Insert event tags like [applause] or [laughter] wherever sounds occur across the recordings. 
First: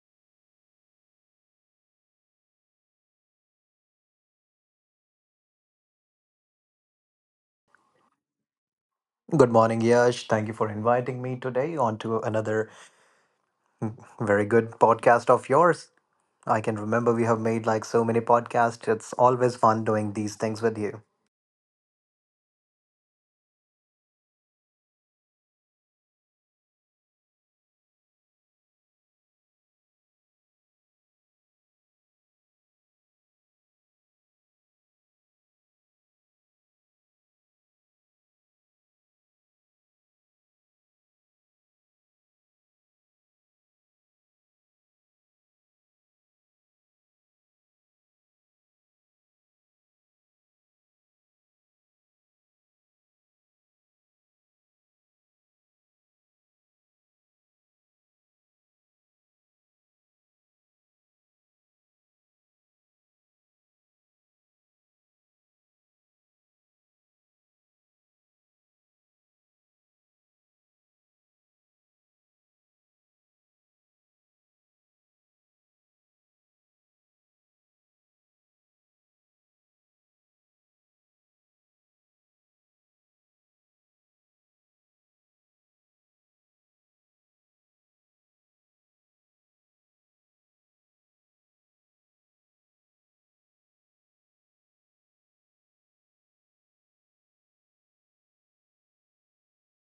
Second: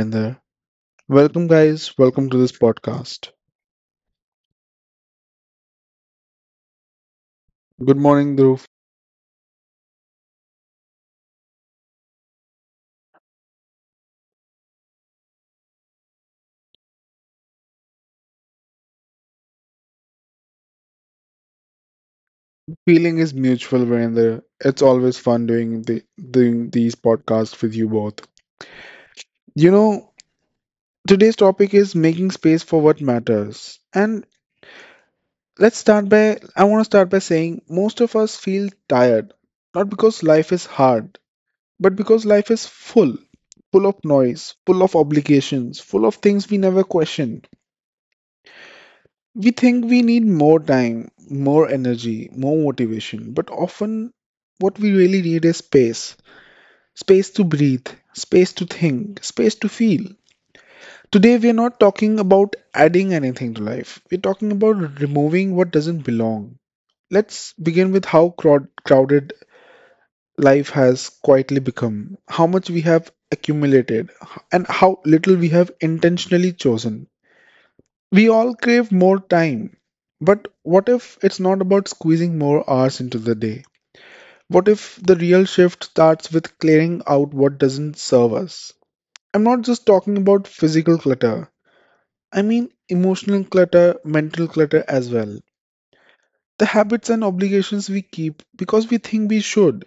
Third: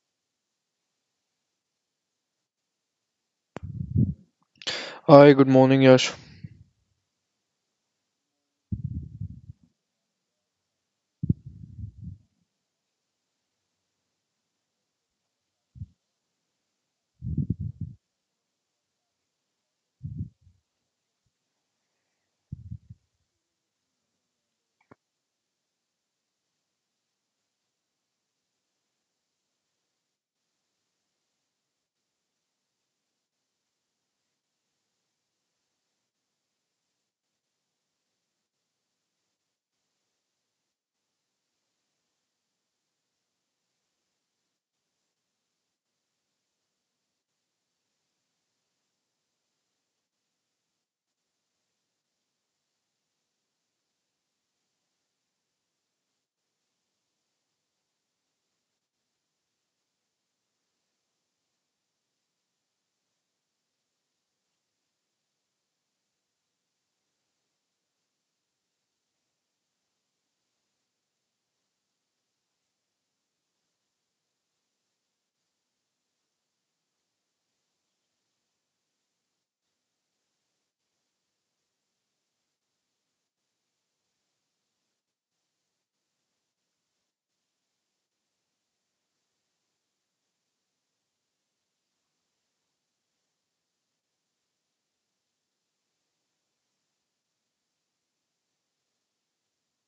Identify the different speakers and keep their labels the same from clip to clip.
Speaker 1: Virender. Welcome, guys. Welcome to this podcast.
Speaker 2: Hi, good morning, Yash.
Speaker 1: Good morning, Dhruv.
Speaker 3: Good morning, Yash. Thank you for inviting me today onto another very good podcast of yours. I can remember we have made so many podcasts. It's always fun doing these things with you.
Speaker 1: Feeling is mutual, Virender. It's always fun doing these podcasts with you both. You know, today's topic is making space for what matters. And Let's start by I want to start by saying most of us feel tired, not because life is hard, but because life is full, full of noise, full of obligations, full of things we never question. We think we need more time, more energy, more motivation, but often what we really need is space. Space to breathe, space to think, space to feel. Today we are not talking about adding anything to life. We're talking about removing what doesn't belong. Let's begin with how crowded life has quietly become, how much we have accumulated, and how little we have intentionally chosen. We all crave more time, but what if it's not about squeezing more hours into the day? What if the real shift starts with clearing out what doesn't serve us? I'm not just talking about physical clutter, I mean emotional clutter, mental clutter as well. The habits and obligations we keep because we think we should.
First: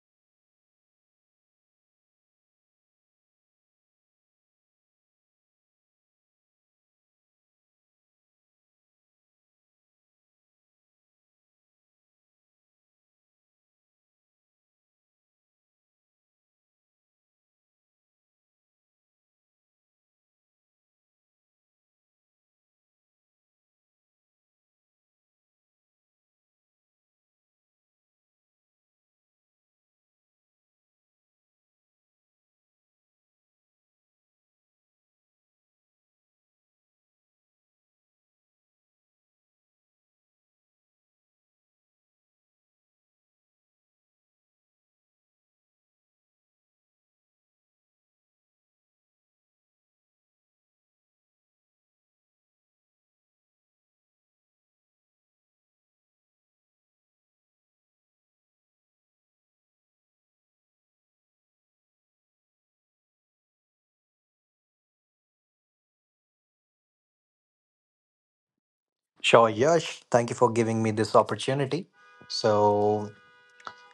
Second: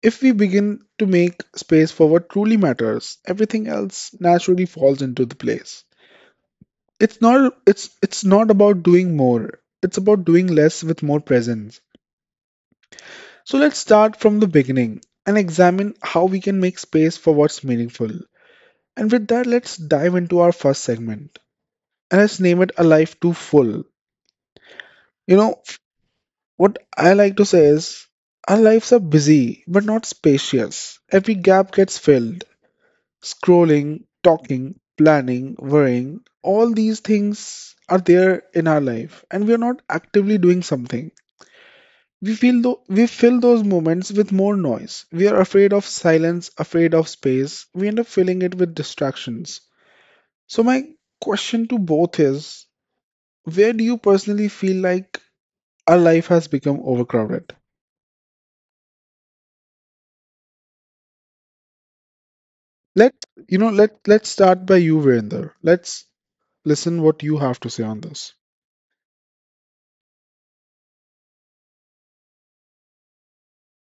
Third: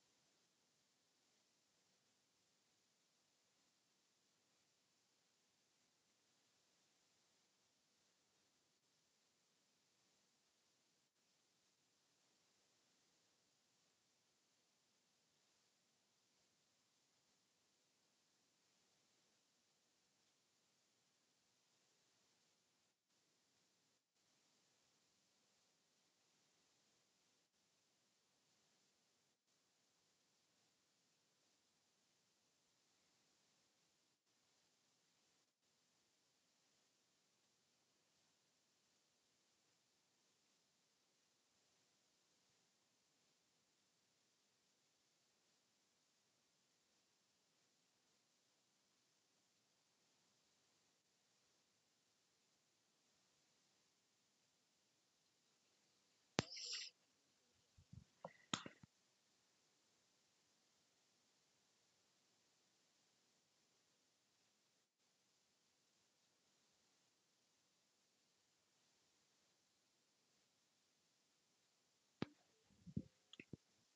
Speaker 1: If we begin to make space for what truly matters, everything else naturally falls into the place. It's not about doing more. It's about doing less with more presence. So let's start from the beginning and examine how we can make space for what's meaningful. And with that, let's dive into our first segment. And let's name it A Life Too Full. You know, what I like to say is our lives are busy but not spacious. Every gap gets filled. Scrolling, talking, planning, worrying, all these things are there in our life and we are not actively doing something. We feel though we fill those moments with more noise. We are afraid of silence, afraid of space. We end up filling it with distractions. So my question to both is where do you personally feel like our life has become overcrowded? Let let's start by you, Virender. Let's listen what you have to say on this.
Speaker 3: Sure, Yash. Thank you for giving me this opportunity. So,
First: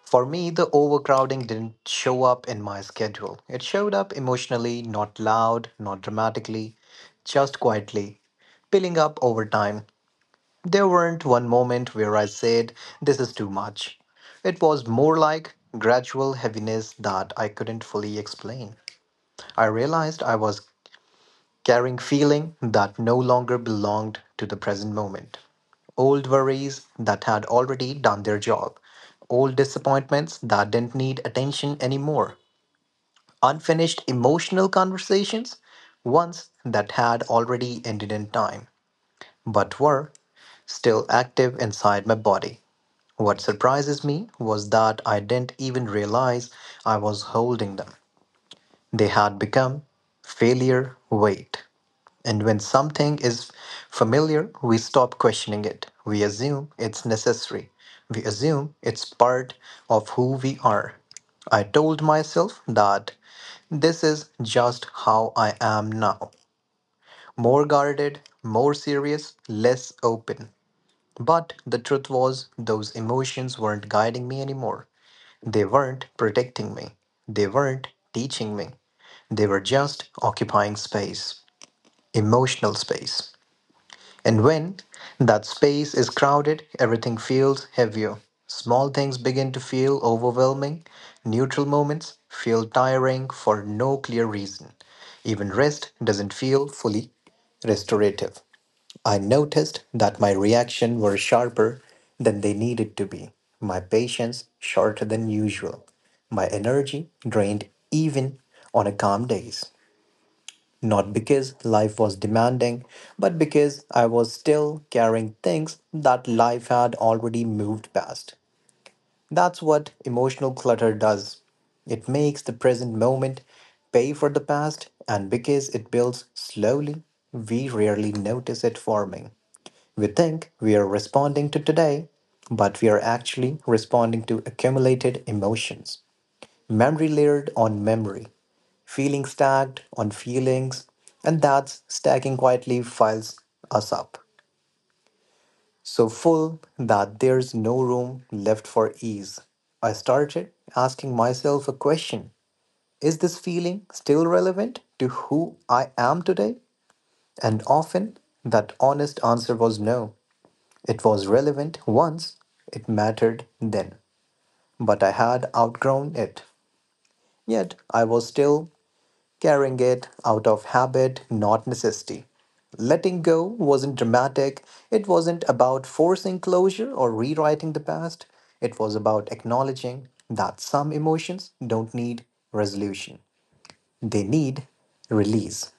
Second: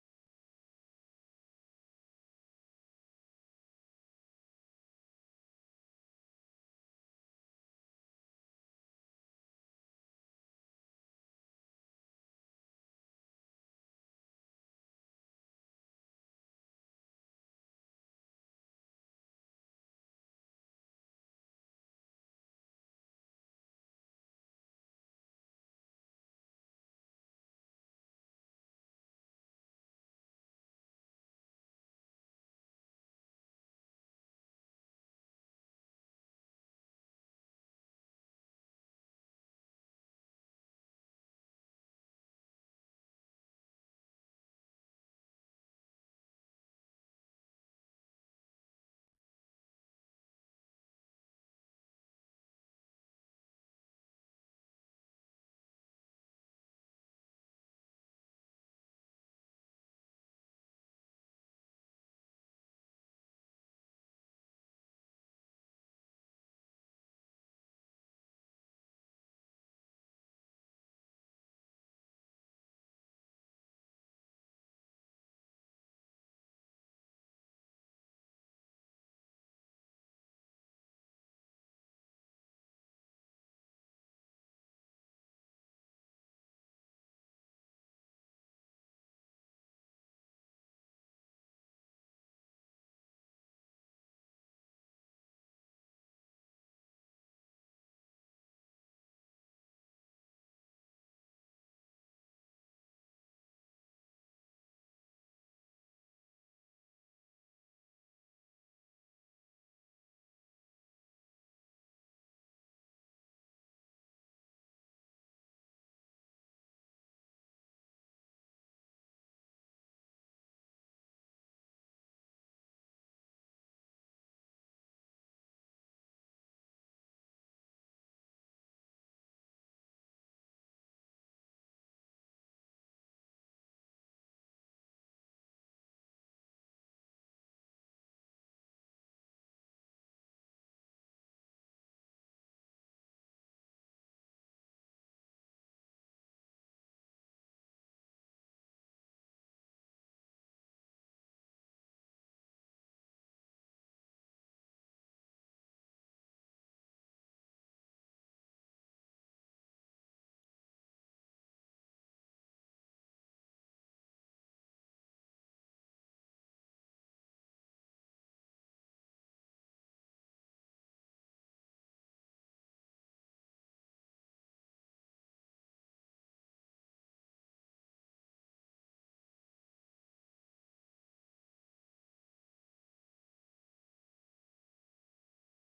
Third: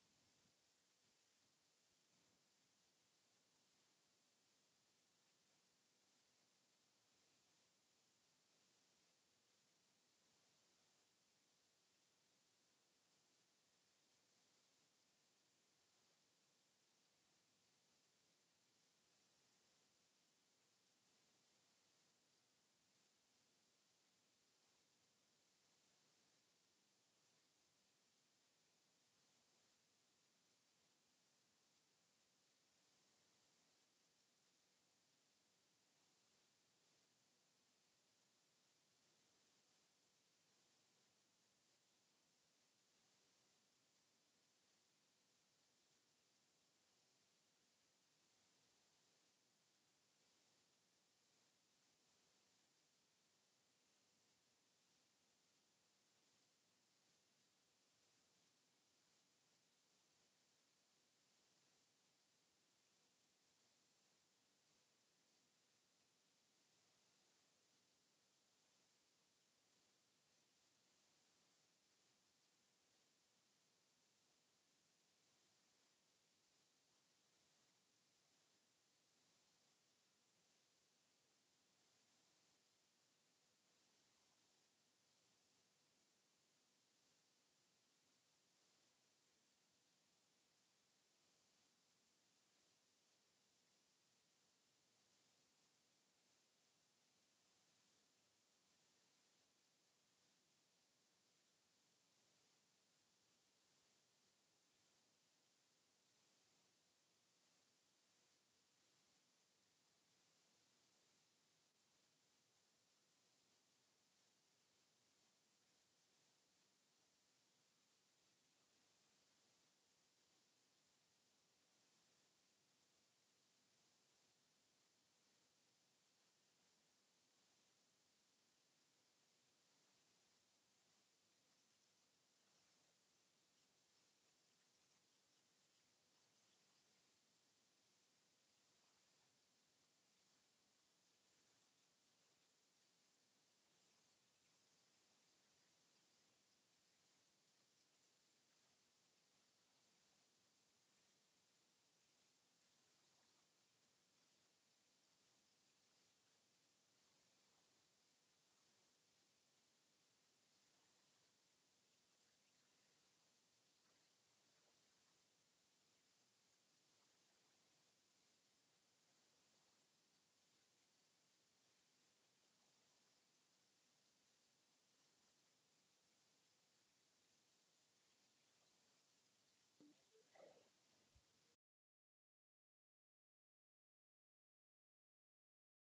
Speaker 3: for me, the overcrowding didn't show up in my schedule. It showed up emotionally, not loud, not dramatically, just quietly, piling up over time. There weren't one moment where I said, this is too much. It was more like gradual heaviness that I couldn't fully explain. I realized I was carrying feeling that no longer belonged to the present moment. Old worries that had already done their job. Old disappointments that didn't need attention anymore. Unfinished emotional conversations, ones that had already ended in time, but were still active inside my body. What surprises me was that I didn't even realize I was holding them. They had become failure weight. And when something is familiar, we stop questioning it. We assume it's necessary. We assume it's part of who we are. I told myself that this is just how I am now, more guarded, more serious, less open. But the truth was, those emotions weren't guiding me anymore. They weren't protecting me. They weren't teaching me. They were just occupying space, emotional space. And when that space is crowded, everything feels heavier. Small things begin to feel overwhelming. Neutral moments feel tiring for no clear reason. Even rest doesn't feel fully restorative. I noticed that my reactions were sharper than they needed to be, my patience shorter than usual, my energy drained even on a calm days. Not because life was demanding, but because I was still carrying things that life had already moved past. That's what emotional clutter does. It makes the present moment pay for the past, and because it builds slowly, we rarely notice it forming. We think we are responding to today, but we are actually responding to accumulated emotions. Memory layered on memory, feeling stacked on feelings, and that's stacking quietly files us up. So full that there's no room left for ease. I started asking myself a question. Is this feeling still relevant to who I am today? And often that honest answer was no. It was relevant once, it mattered then, but I had outgrown it. Yet I was still carrying it out of habit, not necessity. Letting go wasn't dramatic, it wasn't about forcing closure or rewriting the past, it was about acknowledging that some emotions don't need resolution, they need release.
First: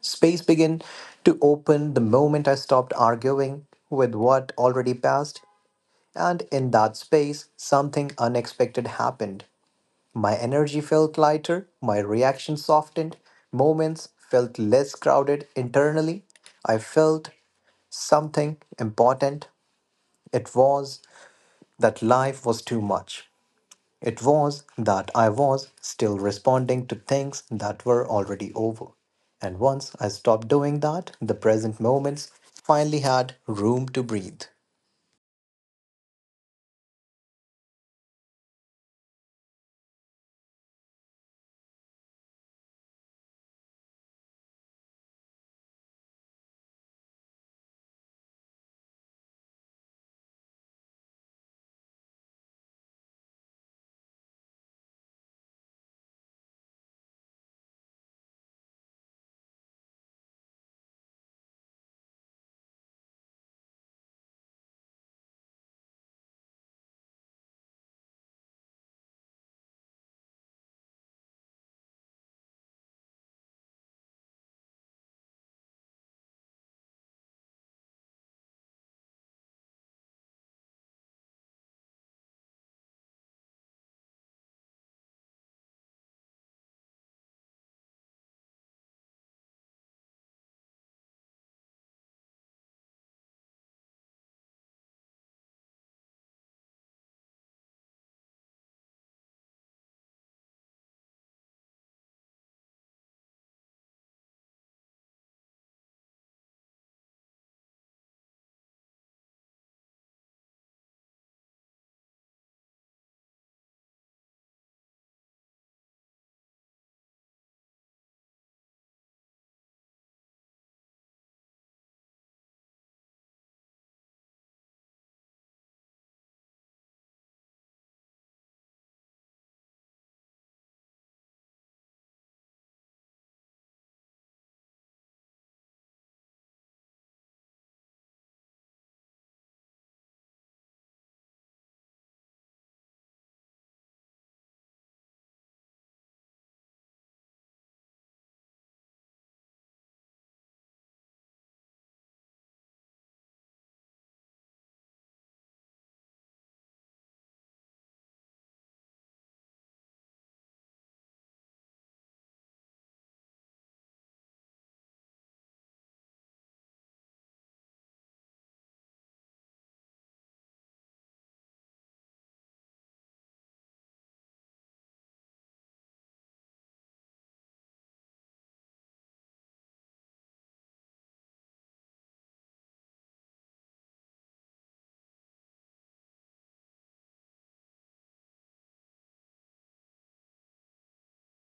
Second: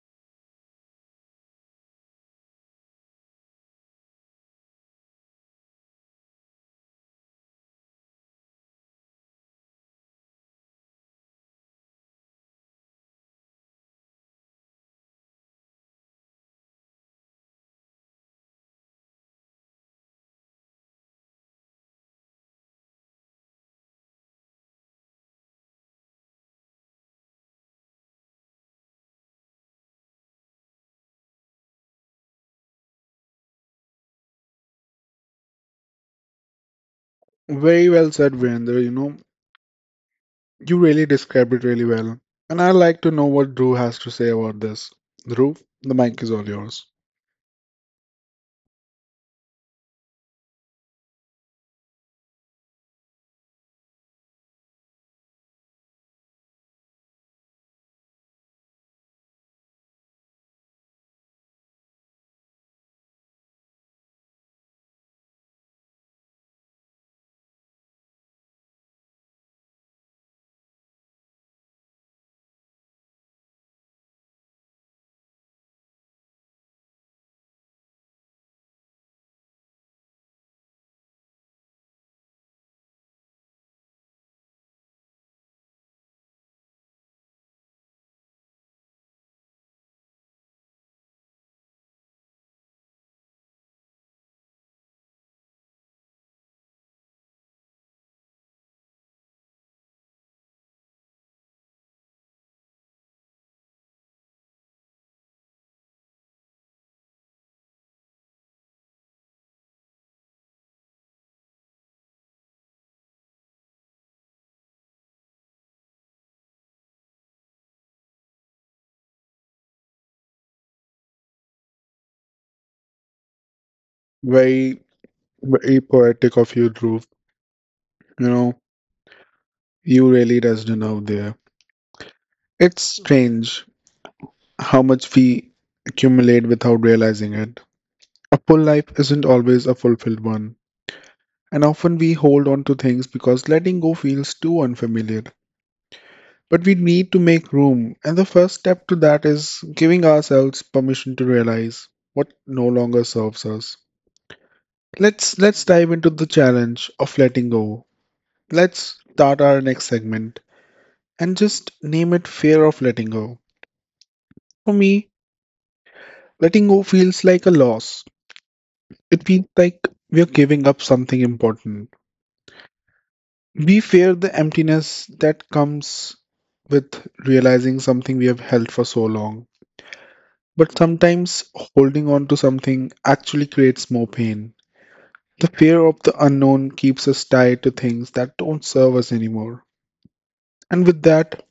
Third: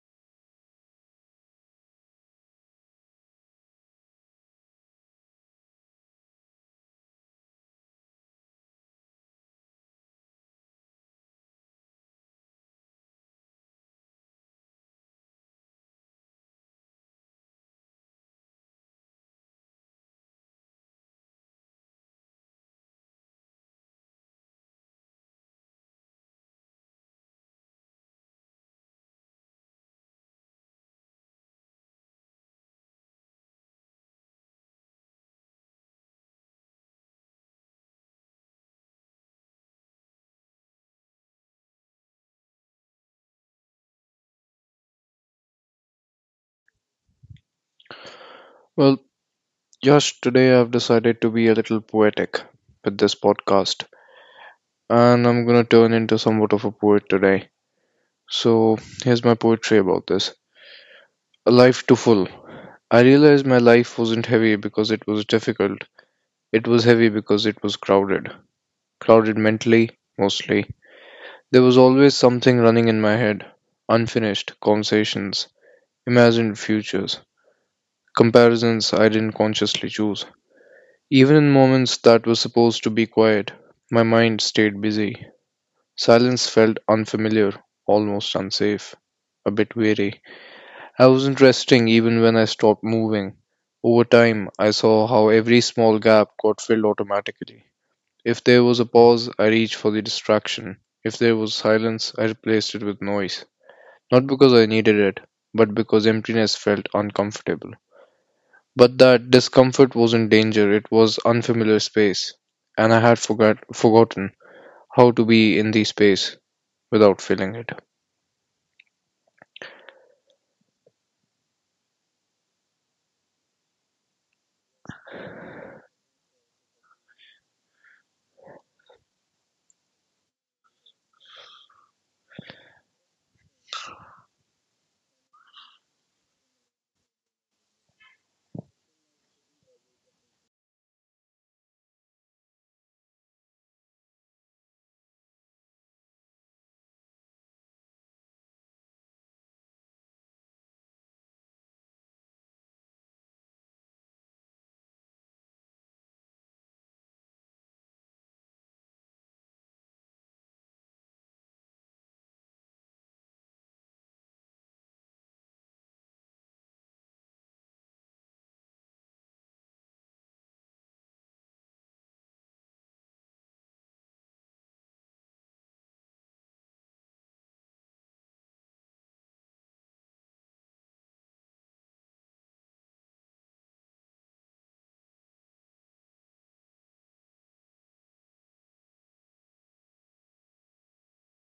Speaker 3: Space began to open the moment I stopped arguing with what already passed. And in that space, something unexpected happened. My energy felt lighter, my reaction softened, moments felt less crowded internally. I felt something important. It was that life was too much. It was that I was still responding to things that were already over. And once I stopped doing that, the present moments finally had room to breathe.
Speaker 1: Very well said, Virender. You know, you really described it really well. And I'd like to know what Dhruv has to say about this. Dhruv, the mic is all yours.
Speaker 2: Well, Yash, today I've decided to be a little poetic with this podcast, and I'm gonna turn into somewhat of a poet today. So, here's my poetry about this. A life too full. I realized my life wasn't heavy because it was difficult, it was heavy because it was crowded. Crowded mentally, mostly. There was always something running in my head, unfinished conversations, imagined futures, comparisons I didn't consciously choose. Even in moments that were supposed to be quiet, my mind stayed busy. Silence felt unfamiliar, almost unsafe, a bit weary. I wasn't resting even when I stopped moving. Over time, I saw how every small gap got filled automatically. If there was a pause, I reached for the distraction. If there was silence, I replaced it with noise. Not because I needed it, but because emptiness felt uncomfortable. But that discomfort wasn't danger, it was unfamiliar space, and I had forgotten how to be in the space without feeling it.
Speaker 1: Very, very poetic of you, Dhruv. You know, you really does it out there. It's strange how much we accumulate without realizing it. A full life isn't always a fulfilled one. And often we hold on to things because letting go feels too unfamiliar. But we need to make room, and the first step to that is giving ourselves permission to realize what no longer serves us. Let's dive into the challenge of letting go. Let's start our next segment and just name it fear of letting go. For me, letting go feels like a loss. It feels like we're giving up something important. We fear the emptiness that comes with realizing something we have held for so long. But sometimes holding on to something actually creates more pain. The fear of the unknown keeps us tied to things that don't serve us anymore. And with that,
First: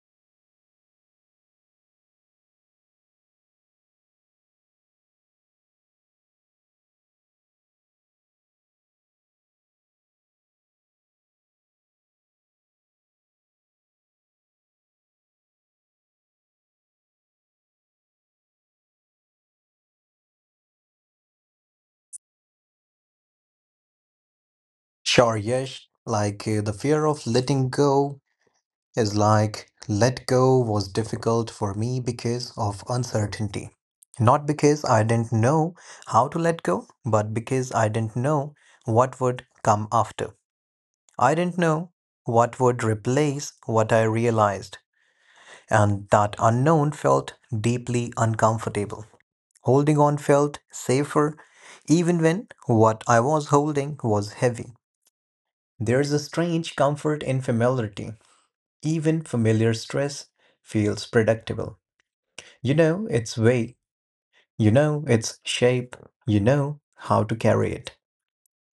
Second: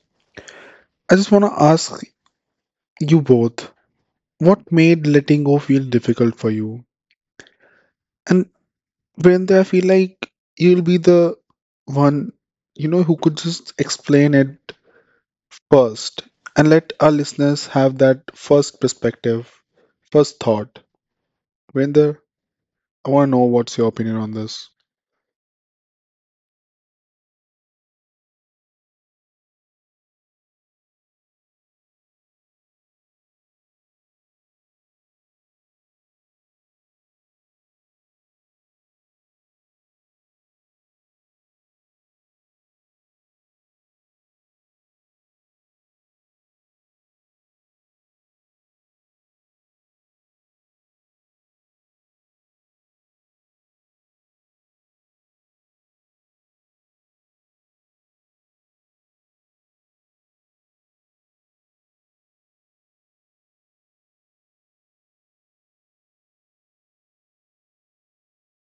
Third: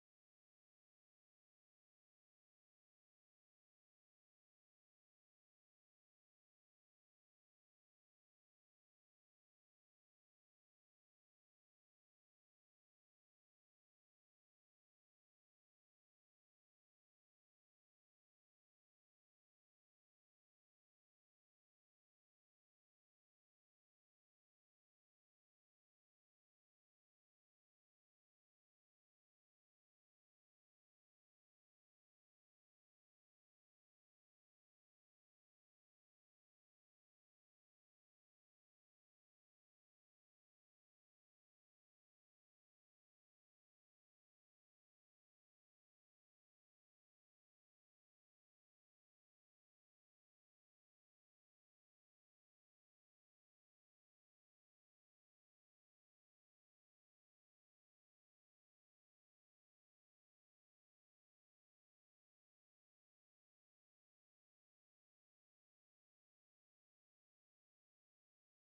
Speaker 1: I just want to ask you both what made letting go feel difficult for you? And when I feel like you'll be the one, you know, who could just explain it first and let our listeners have that first perspective, first thought. When I want to know what's your opinion on this.
Speaker 3: Sure, Yash. The fear of letting go is like let go was difficult for me because of uncertainty. Not because I didn't know how to let go, but because I didn't know what would come after. I didn't know what would replace what I realized, and that unknown felt deeply uncomfortable. Holding on felt safer, even when what I was holding was heavy. There's a strange comfort in familiarity. Even familiar stress feels predictable. You know its weight, you know its shape, you know how to carry it.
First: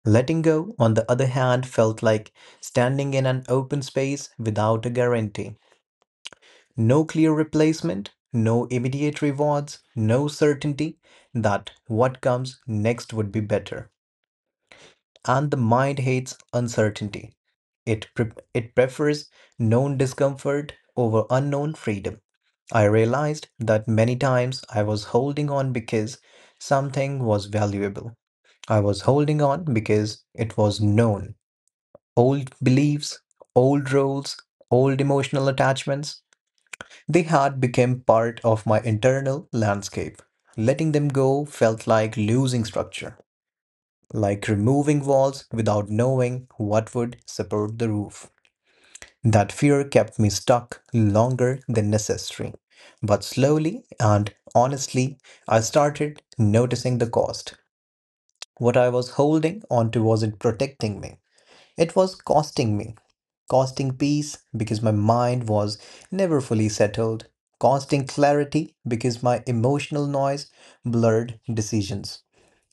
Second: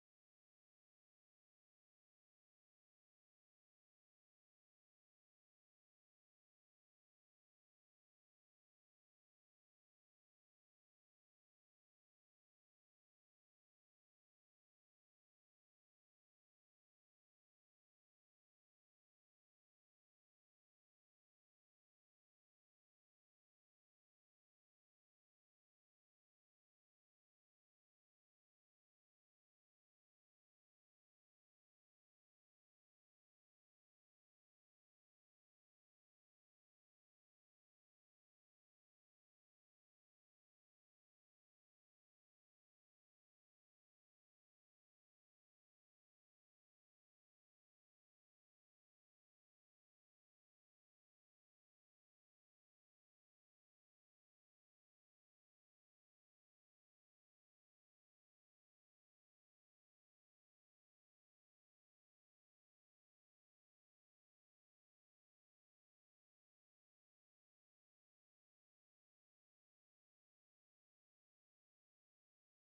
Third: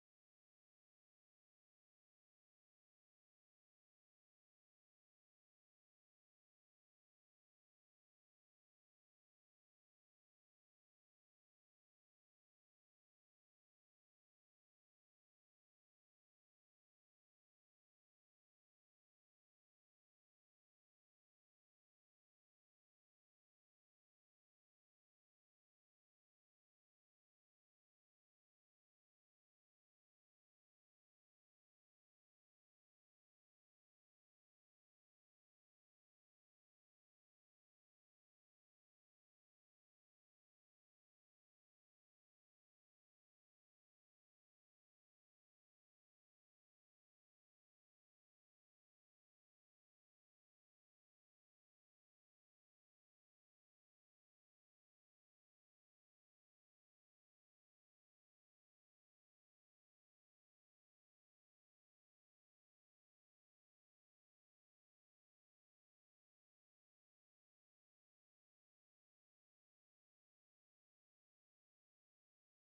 Speaker 3: Letting go, on the other hand, felt like standing in an open space without a guarantee. No clear replacement, no immediate rewards, no certainty that what comes next would be better. And the mind hates uncertainty. It prefers known discomfort over unknown freedom. I realized that many times I was holding on because something was valuable. I was holding on because it was known. Old beliefs, old roles, old emotional attachments, they had become part of my internal landscape. Letting them go felt like losing structure, like removing walls without knowing what would support the roof. That fear kept me stuck longer than necessary. But slowly and honestly, I started noticing the cost. What I was holding onto wasn't protecting me, it was costing me. Costing peace because my mind was never fully settled, costing clarity because my emotional noise blurred decisions.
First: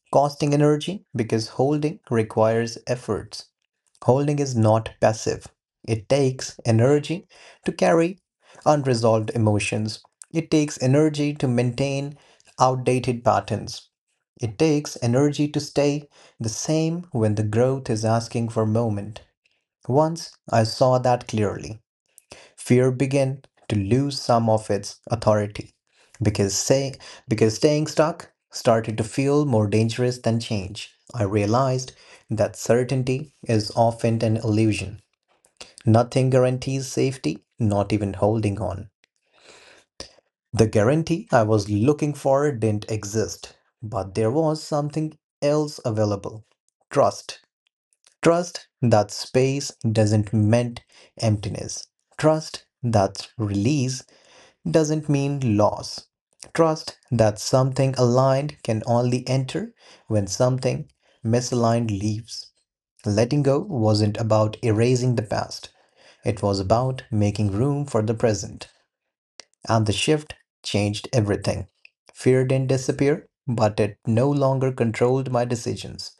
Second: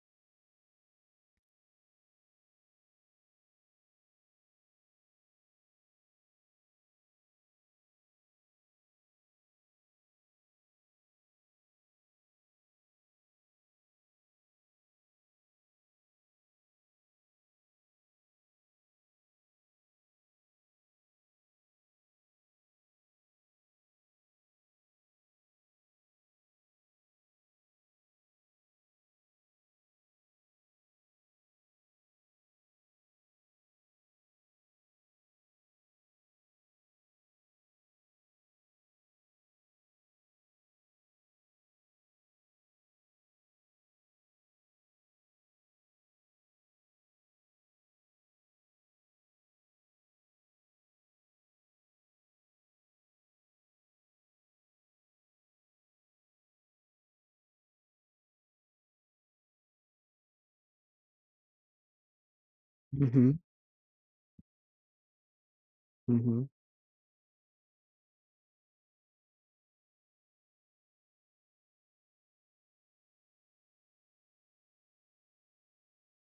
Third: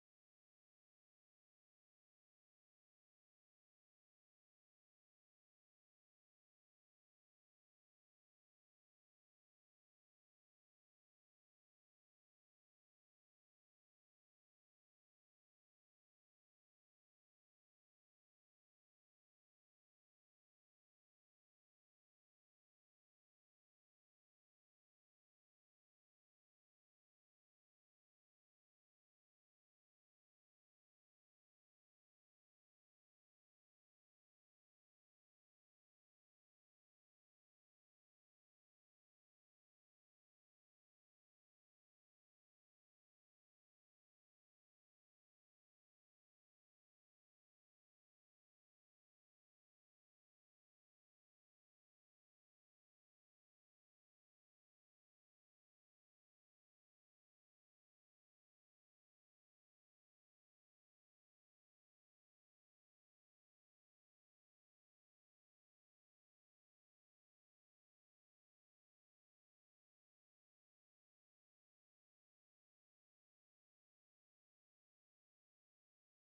Speaker 3: Costing energy because holding requires efforts. Holding is not passive. It takes energy to carry unresolved emotions. It takes energy to maintain outdated patterns. It takes energy to stay the same when the growth is asking for movement. Once I saw that clearly, fear began to lose some of its authority because say, because staying stuck started to feel more dangerous than change. I realized that certainty is often an illusion. Nothing guarantees safety, not even holding on. The guarantee I was looking for didn't exist, but there was something else available. Trust. Trust that space doesn't mean emptiness. Trust that release doesn't mean loss. Trust that something aligned can only enter when something misaligned leaves. Letting go wasn't about erasing the past, it
Speaker 1: hmm
Speaker 3: was about making room for the present. And the shift changed everything. Fear didn't disappear, but it no longer controlled my decisions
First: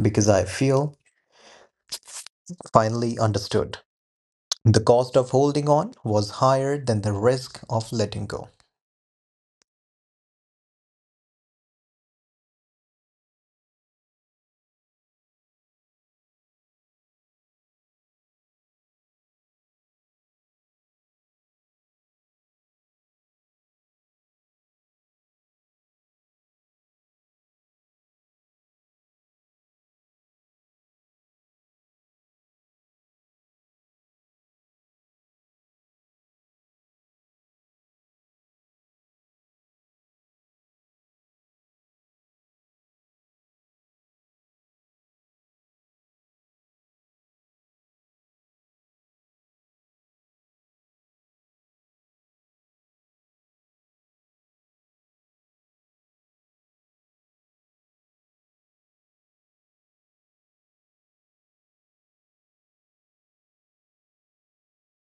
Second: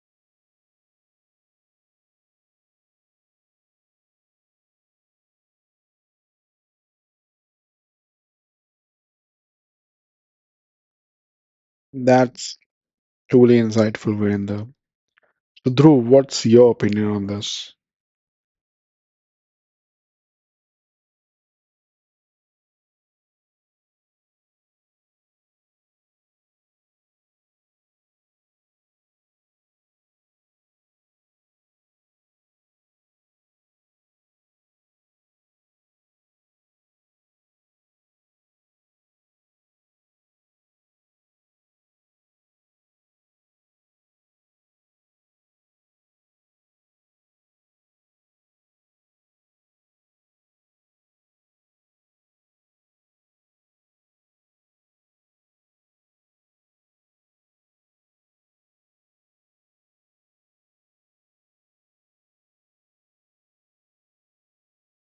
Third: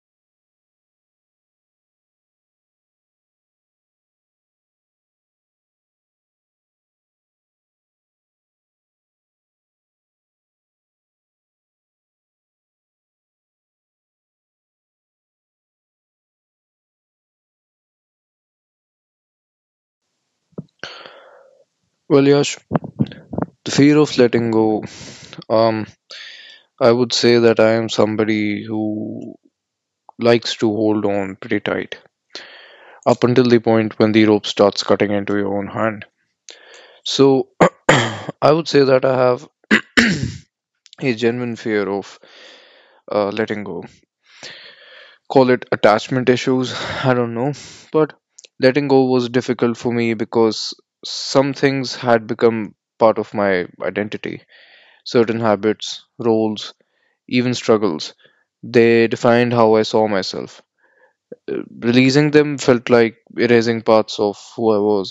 Speaker 3: because I feel finally understood. The cost of holding on was higher than the risk of letting go.
Speaker 1: That's truly insightful, Virendra. So, Dhruv, what's your opinion on this?
Speaker 2: Well, Yash, the fear of letting go, um, I would say that I am somebody who likes to hold on pretty tight up until the point when the rope starts cutting into your own hand. So, [clears throat] I would say that I have [clears throat] a genuine fear of letting go, call it attachment issues, I don't know, but letting go was difficult for me because some things had become part of my identity, certain habits, roles, even struggles, they defined how I saw myself. Uh, Releasing them felt like erasing parts of who I was.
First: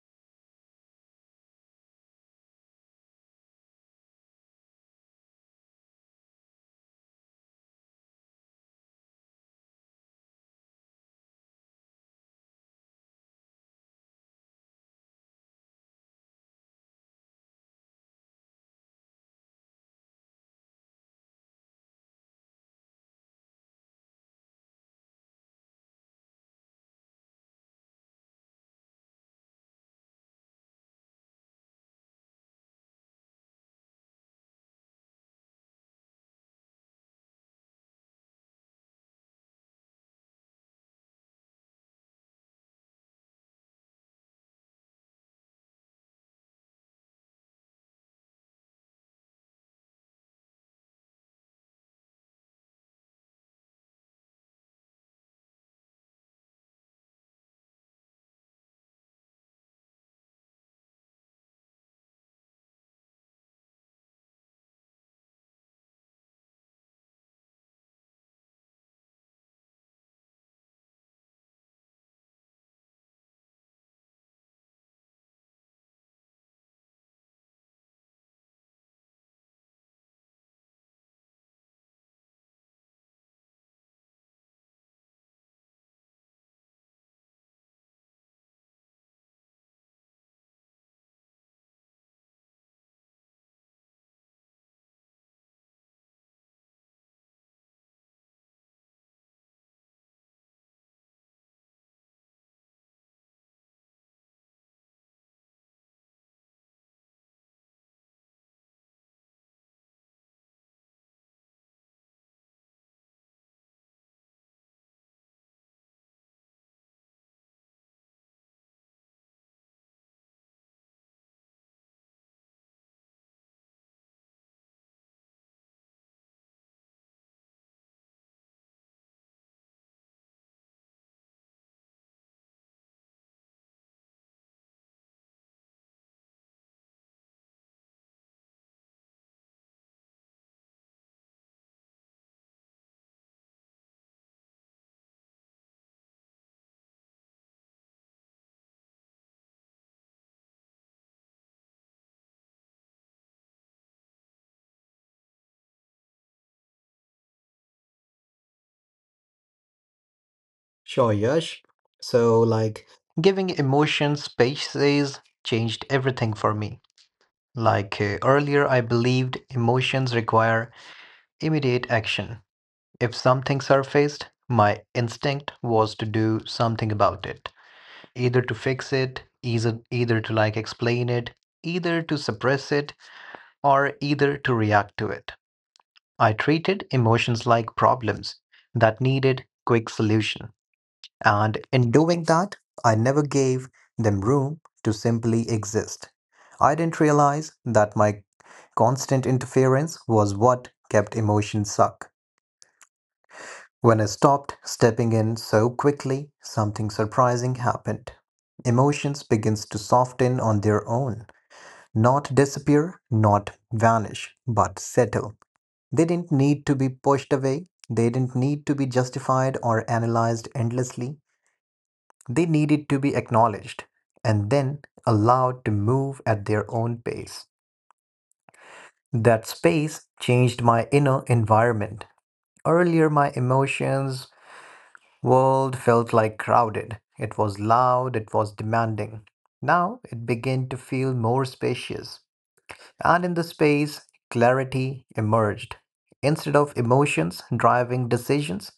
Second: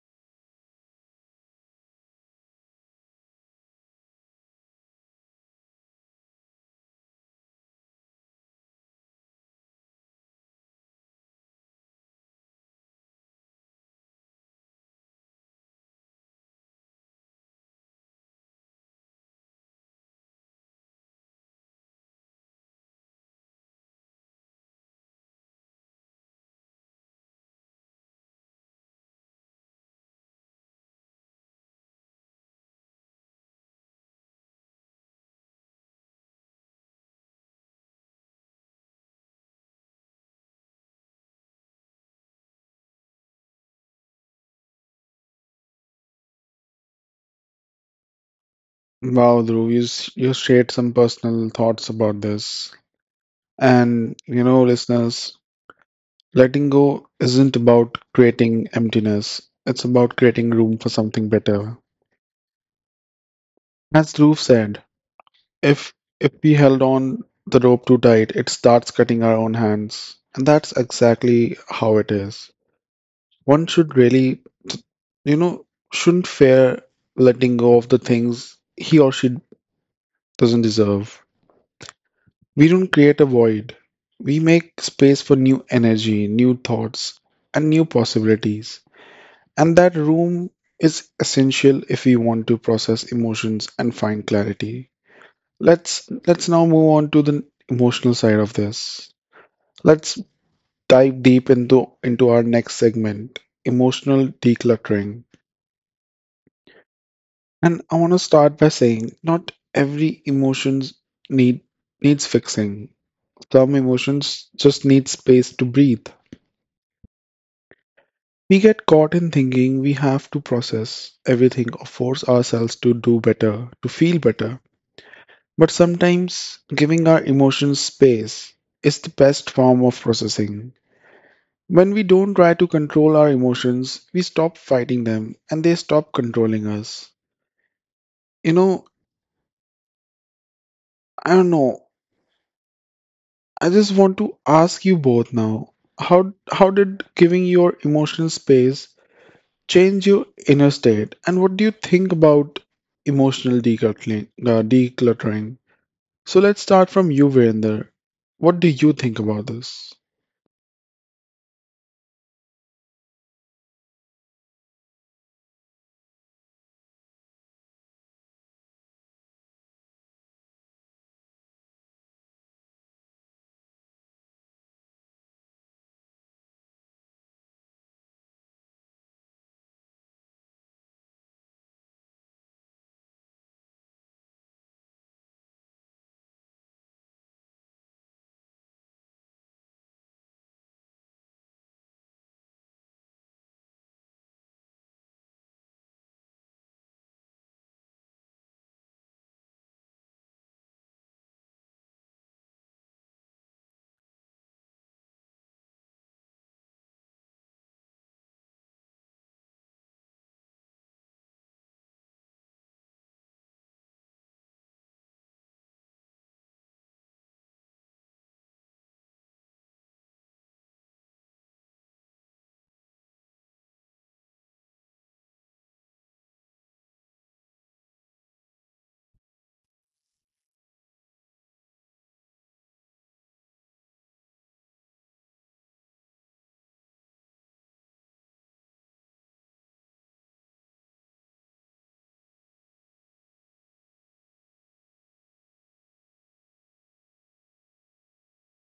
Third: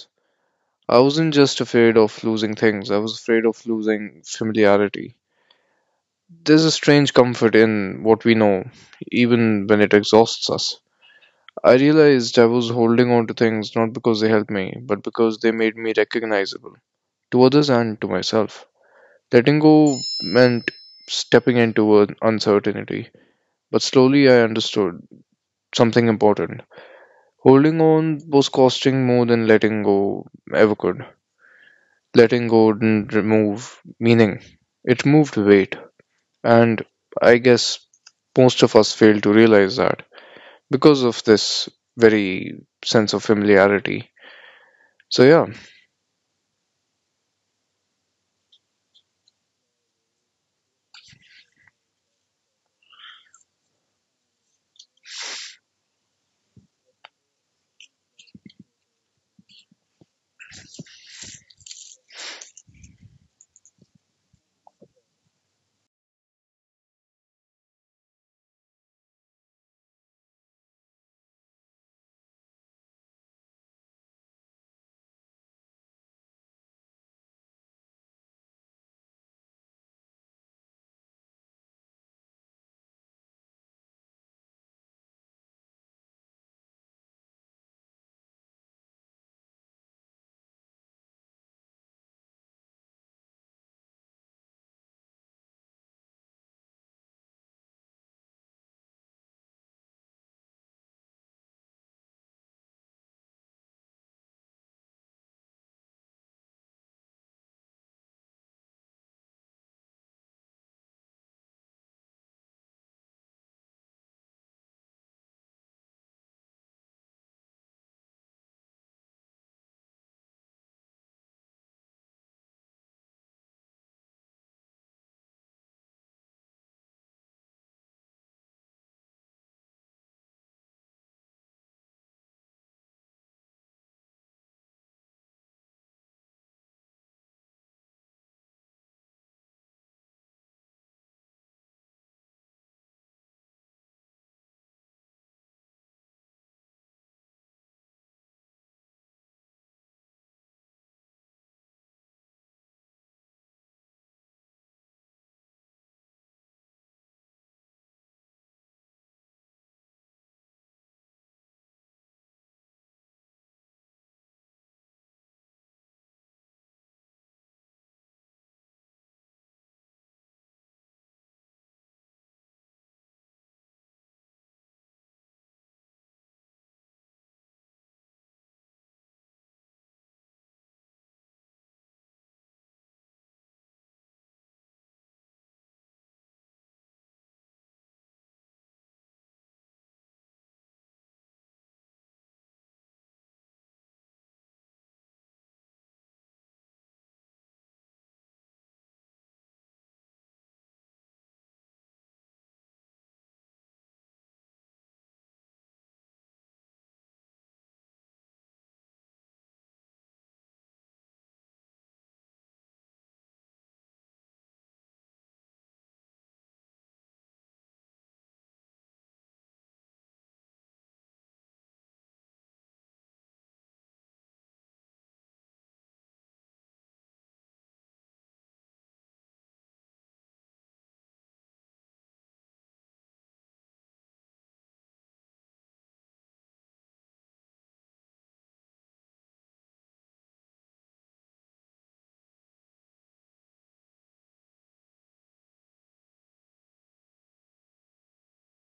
Speaker 2: I wasn't just afraid of losing things, I was afraid of losing familiarity. There's a strange comfort in what we know, even when it exhausts us. I realized I was holding on to things not because they helped me, but because they made me recognizable to others and to myself. Letting go meant stepping into an uncertainty, but slowly I understood something important. Holding on was costing more than letting go ever could. Letting go didn't remove meaning, it moved weight, and I guess most of us fail to realize that because of this very sense of familiarity. So, yeah.
Speaker 1: Wow, Dhruv, you shared some personal thoughts about this. And, you know, listeners, letting go isn't about creating emptiness, it's about creating room for something better. As Dhruv said, if if we held on the rope too tight, it starts cutting our own hands. And that's exactly how it is. One should really, you know, shouldn't fear letting go of the things he or she doesn't deserve. We don't create a void. We make space for new energy, new thoughts, and new possibilities. And that room is essential if we want to process emotions and find clarity. Let's now move on to the emotional side of this. Let's dive deep into our next segment, emotional decluttering. And I want to start by saying not every emotions need needs fixing. Some emotions just need space to breathe. We get caught in thinking we have to process everything or force ourselves to do better, to feel better. But sometimes giving our emotions space is the best form of processing. When we don't try to control our emotions, we stop fighting them and they stop controlling us. You know, I don't know. I just want to ask you both now, how did giving your emotional space change your inner state, and what do you think about emotional decluttering? So let's start from you, Virender. What do you think about this?
Speaker 3: Sure, Yash. So, giving emotion spaces changed everything for me. Earlier, I believed emotions require immediate action. If something surfaced, my instinct was to do something about it, either to fix it, either to explain it, either to suppress it, or either to react to it. I treated emotions like problems that needed quick solution. And in doing that, I never gave them room to simply exist. I didn't realize that my constant interference was what kept emotions suck. When I stopped stepping in so quickly, something surprising happened. Emotions begins to soften on their own, not disappear, not vanish, but settle. They didn't need to be pushed away, they didn't need to be justified or analyzed endlessly. They needed to be acknowledged and then allowed to move at their own pace. That space changed my inner environment. Earlier, my emotions world felt like crowded. It was loud, it was demanding. Now it began to feel more spacious. And in the space, clarity emerged. Instead of emotions driving decisions,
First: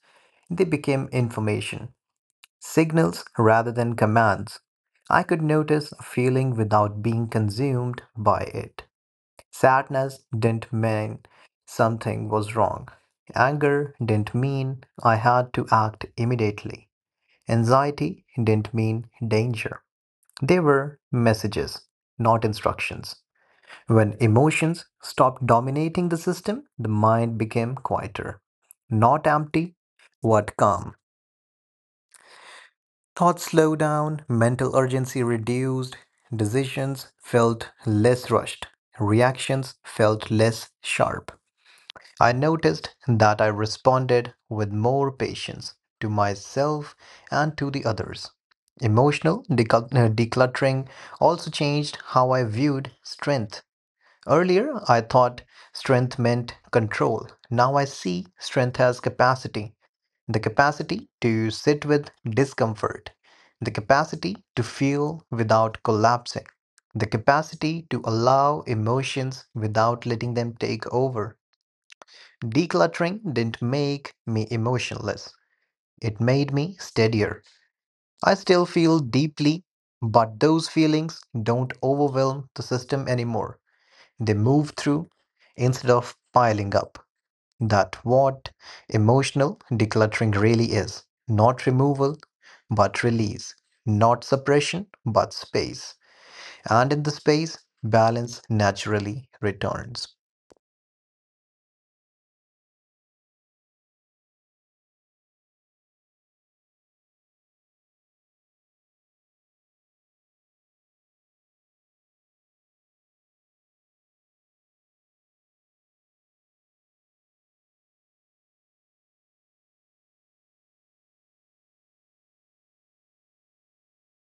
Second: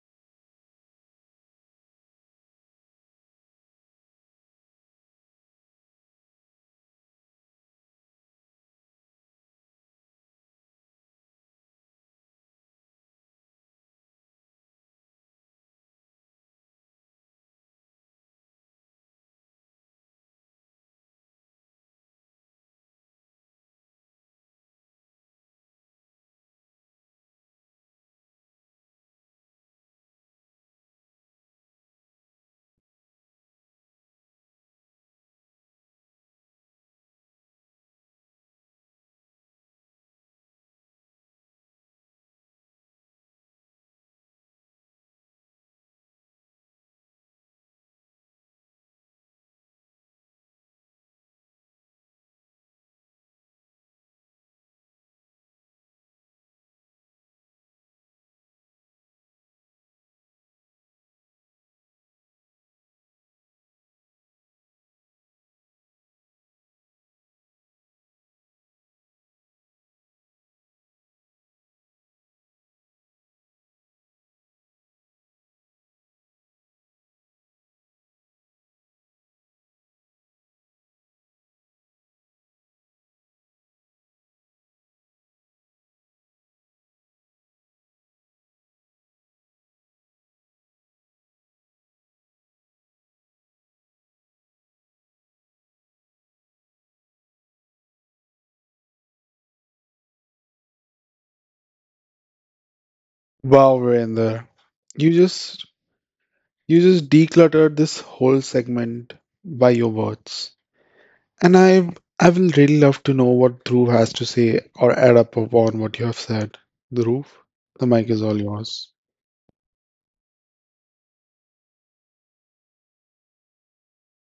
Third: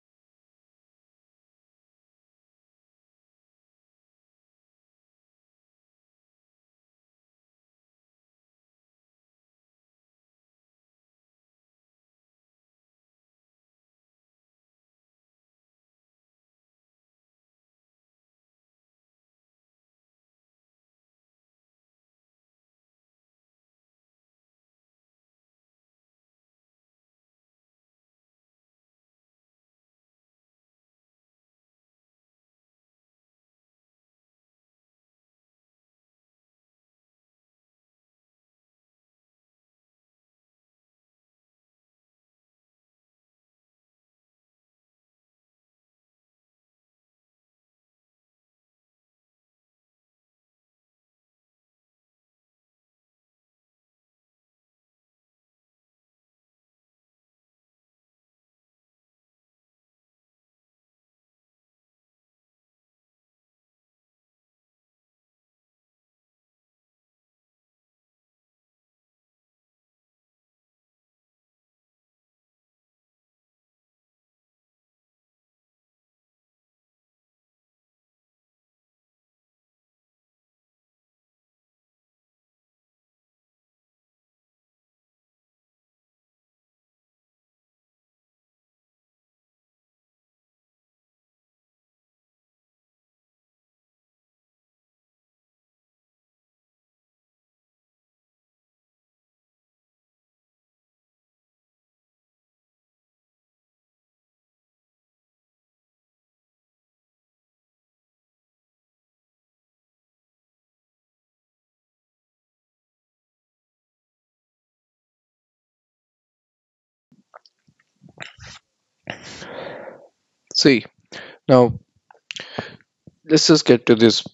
Speaker 3: they became information, signals rather than commands. I could notice a feeling without being consumed by it. Sadness didn't mean something was wrong. Anger didn't mean I had to act immediately. Anxiety didn't mean danger. They were messages, not instructions. When emotions stopped dominating the system, the mind became quieter. Not empty, but calm. Thoughts slowed down, mental urgency reduced, decisions felt less rushed, reactions felt less sharp. I noticed that I responded with more patience to myself and to the others. Emotional decluttering also changed how I viewed strength. Earlier, I thought strength meant control. Now I see strength as capacity, the capacity to sit with discomfort, the capacity to feel without collapsing, the capacity to allow emotions without letting them take over. Decluttering didn't make me emotionless, it made me steadier. I still feel deeply, but those feelings don't overwhelm the system anymore, they move through instead of piling up. That what emotional decluttering really is. Not removal, but release. Not suppression, but space. And in the space, balance naturally returns.
Speaker 1: Wow, Virender, you just you just decluttered this whole segment by your words, and I will really love to know what Dhruv has to say or add up upon what you have said. Dhruv, the mic is all yours.
Speaker 2: See, now let's just get to this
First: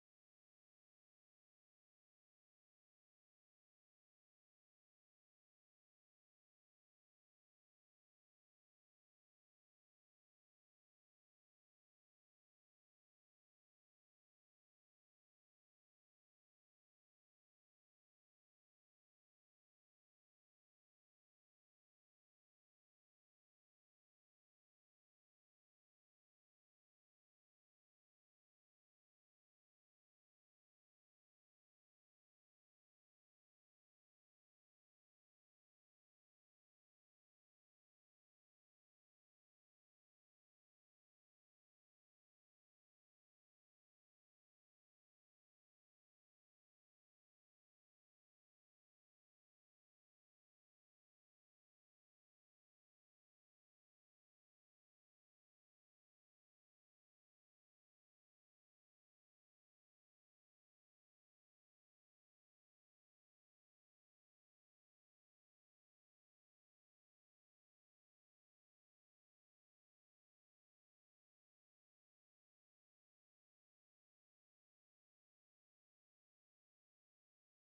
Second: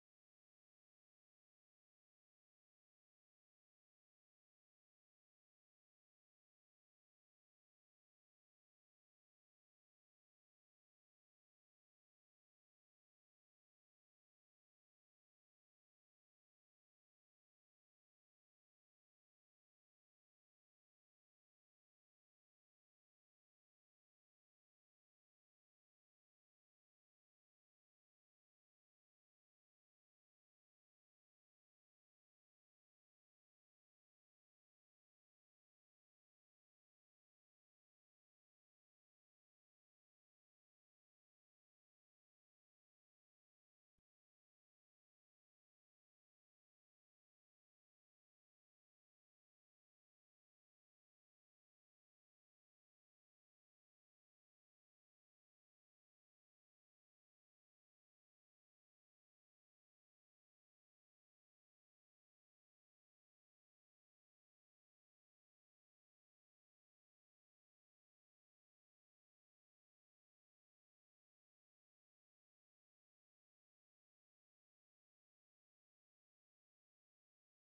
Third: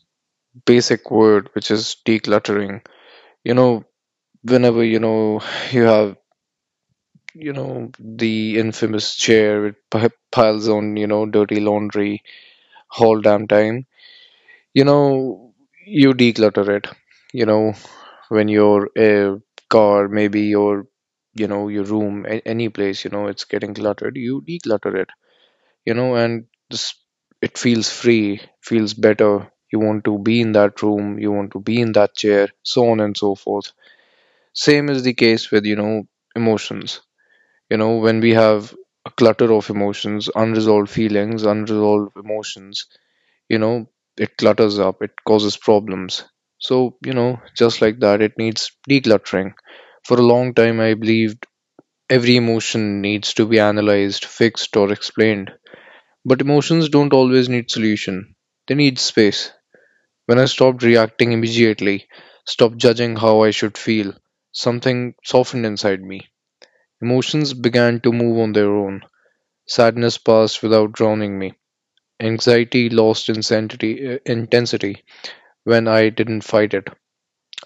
Speaker 2: basic word, which is decluttering. You know, whenever you know you have you know the infamous chair, it piles on, you know, dirty laundry whole damn time, you know, you declutter it. You know, when your car, maybe your, you know, your room, any place, you know, it's getting cluttered, you declutter it, you know. And this, it feels free, feels better. You want to be in that room, you want to be in that chair, so on and so forth. Same is the case with, you know, emotions. You know, when we have a clutter of emotions, unresolved feelings, unresolved emotions, you know, it clutters up, it causes problems. So, you know, just like that, it needs decluttering. For a long time I believed every emotion needs to be analyzed, fixed, or explained, but emotions don't always need solution. They need space. When I stopped reacting immediately, stopped judging how I should feel, something softened inside me. Emotions began to move on their own. Sadness passed without drowning me. Anxiety lost intensity when I didn't fight it.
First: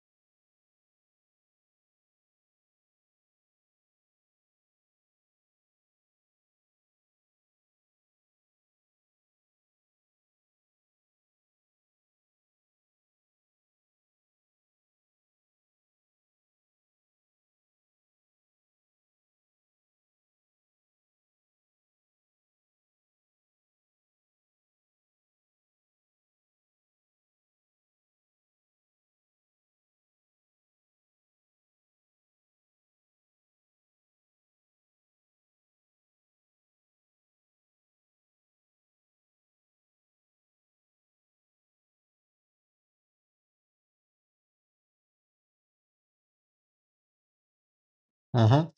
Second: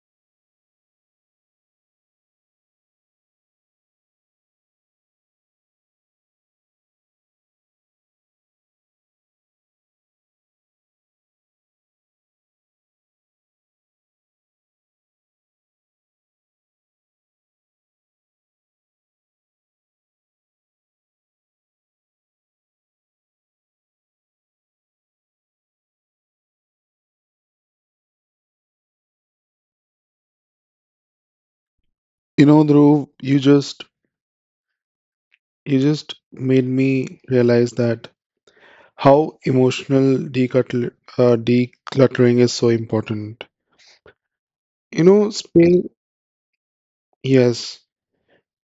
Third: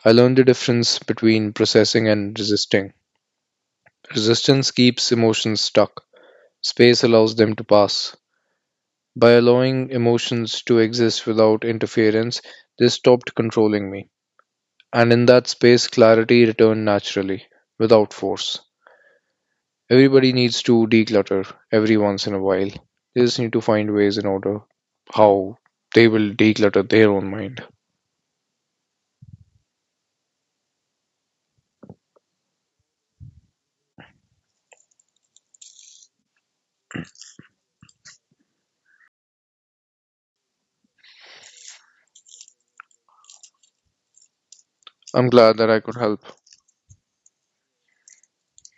Speaker 2: I learned the difference between processing and resisting. Resistance keeps emotions stuck. Space allows them to pass. By allowing emotions to exist without interference, they stopped controlling me. And in that space, clarity returned naturally, without force. Everybody needs to declutter every once in a while. They just need to find ways in order how they will declutter their own mind.
Speaker 1: You know, Dhruv, you just made me realize that how emotional decluttering is so important. You
Speaker 2: I'm
Speaker 1: know,
Speaker 2: glad that I
Speaker 1: space,
Speaker 2: could help.
Speaker 1: yes,
Speaker 3: Mm-hmm.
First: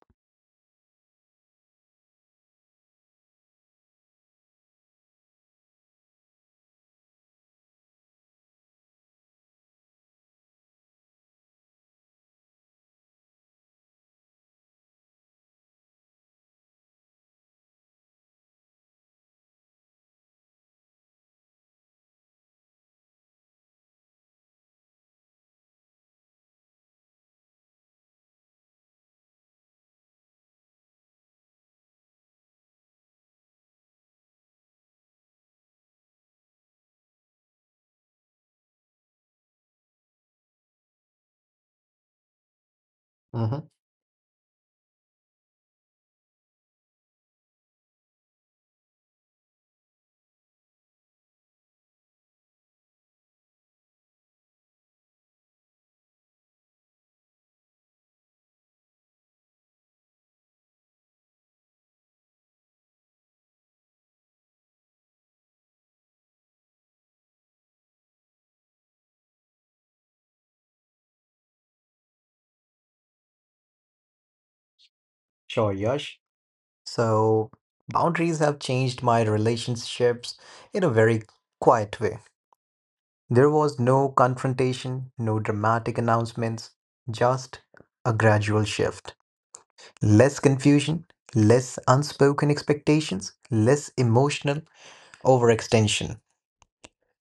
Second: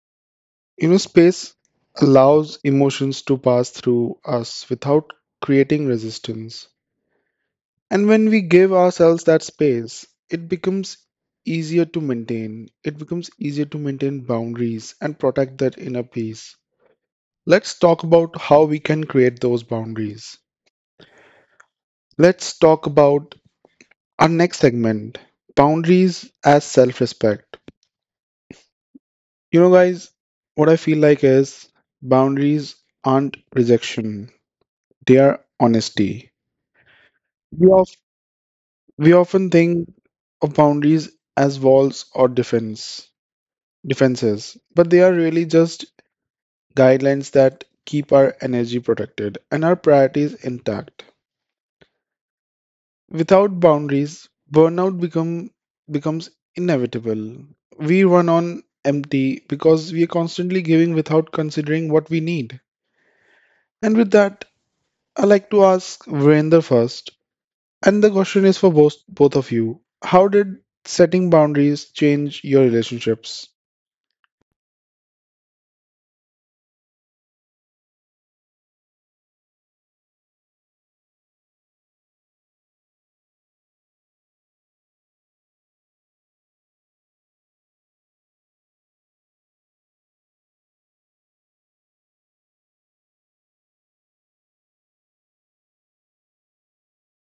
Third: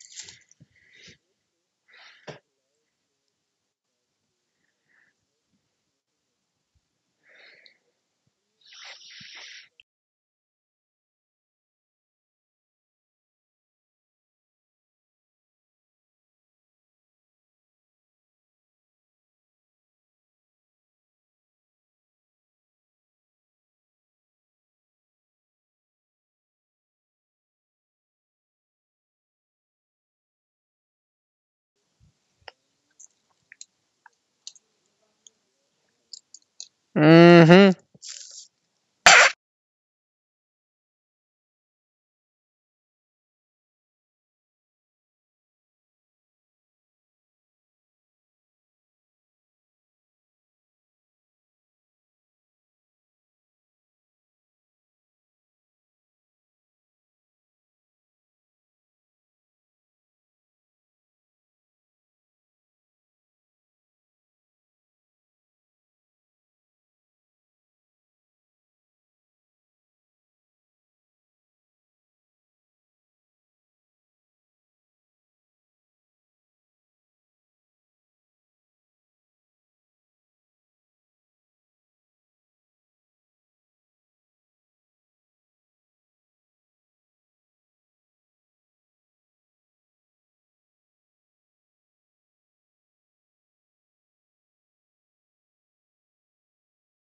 Speaker 1: you know, space allows emotions to pass through us without creating resistance. And when we give ourselves that space, it becomes easier to maintain. It becomes easier to maintain boundaries and protect that inner peace. Let's talk about how we can create those boundaries. Let's talk about our next segment boundaries as self respect. You know, guys, what I feel like is boundaries aren't rejection, they are honesty. We,
Speaker 2: Mm-hmm.
Speaker 1: of, we often think of boundaries as walls or
Speaker 3: Mm-hmm.
Speaker 1: defenses, but they are really just guidelines that keep our energy protected and our priorities intact. Without boundaries, burnout become becomes inevitable. We run on empty because we are constantly giving without considering what we need. And with that, I like to ask Virender first. And the question is for both of you. How did setting boundaries change your relationships?
Speaker 3: Sure, Yash. So boundaries have changed my relationships in a very quiet way. There was no confrontation, no dramatic announcements, just a gradual shift. Less confusion, less unspoken expectations, less emotional overextension.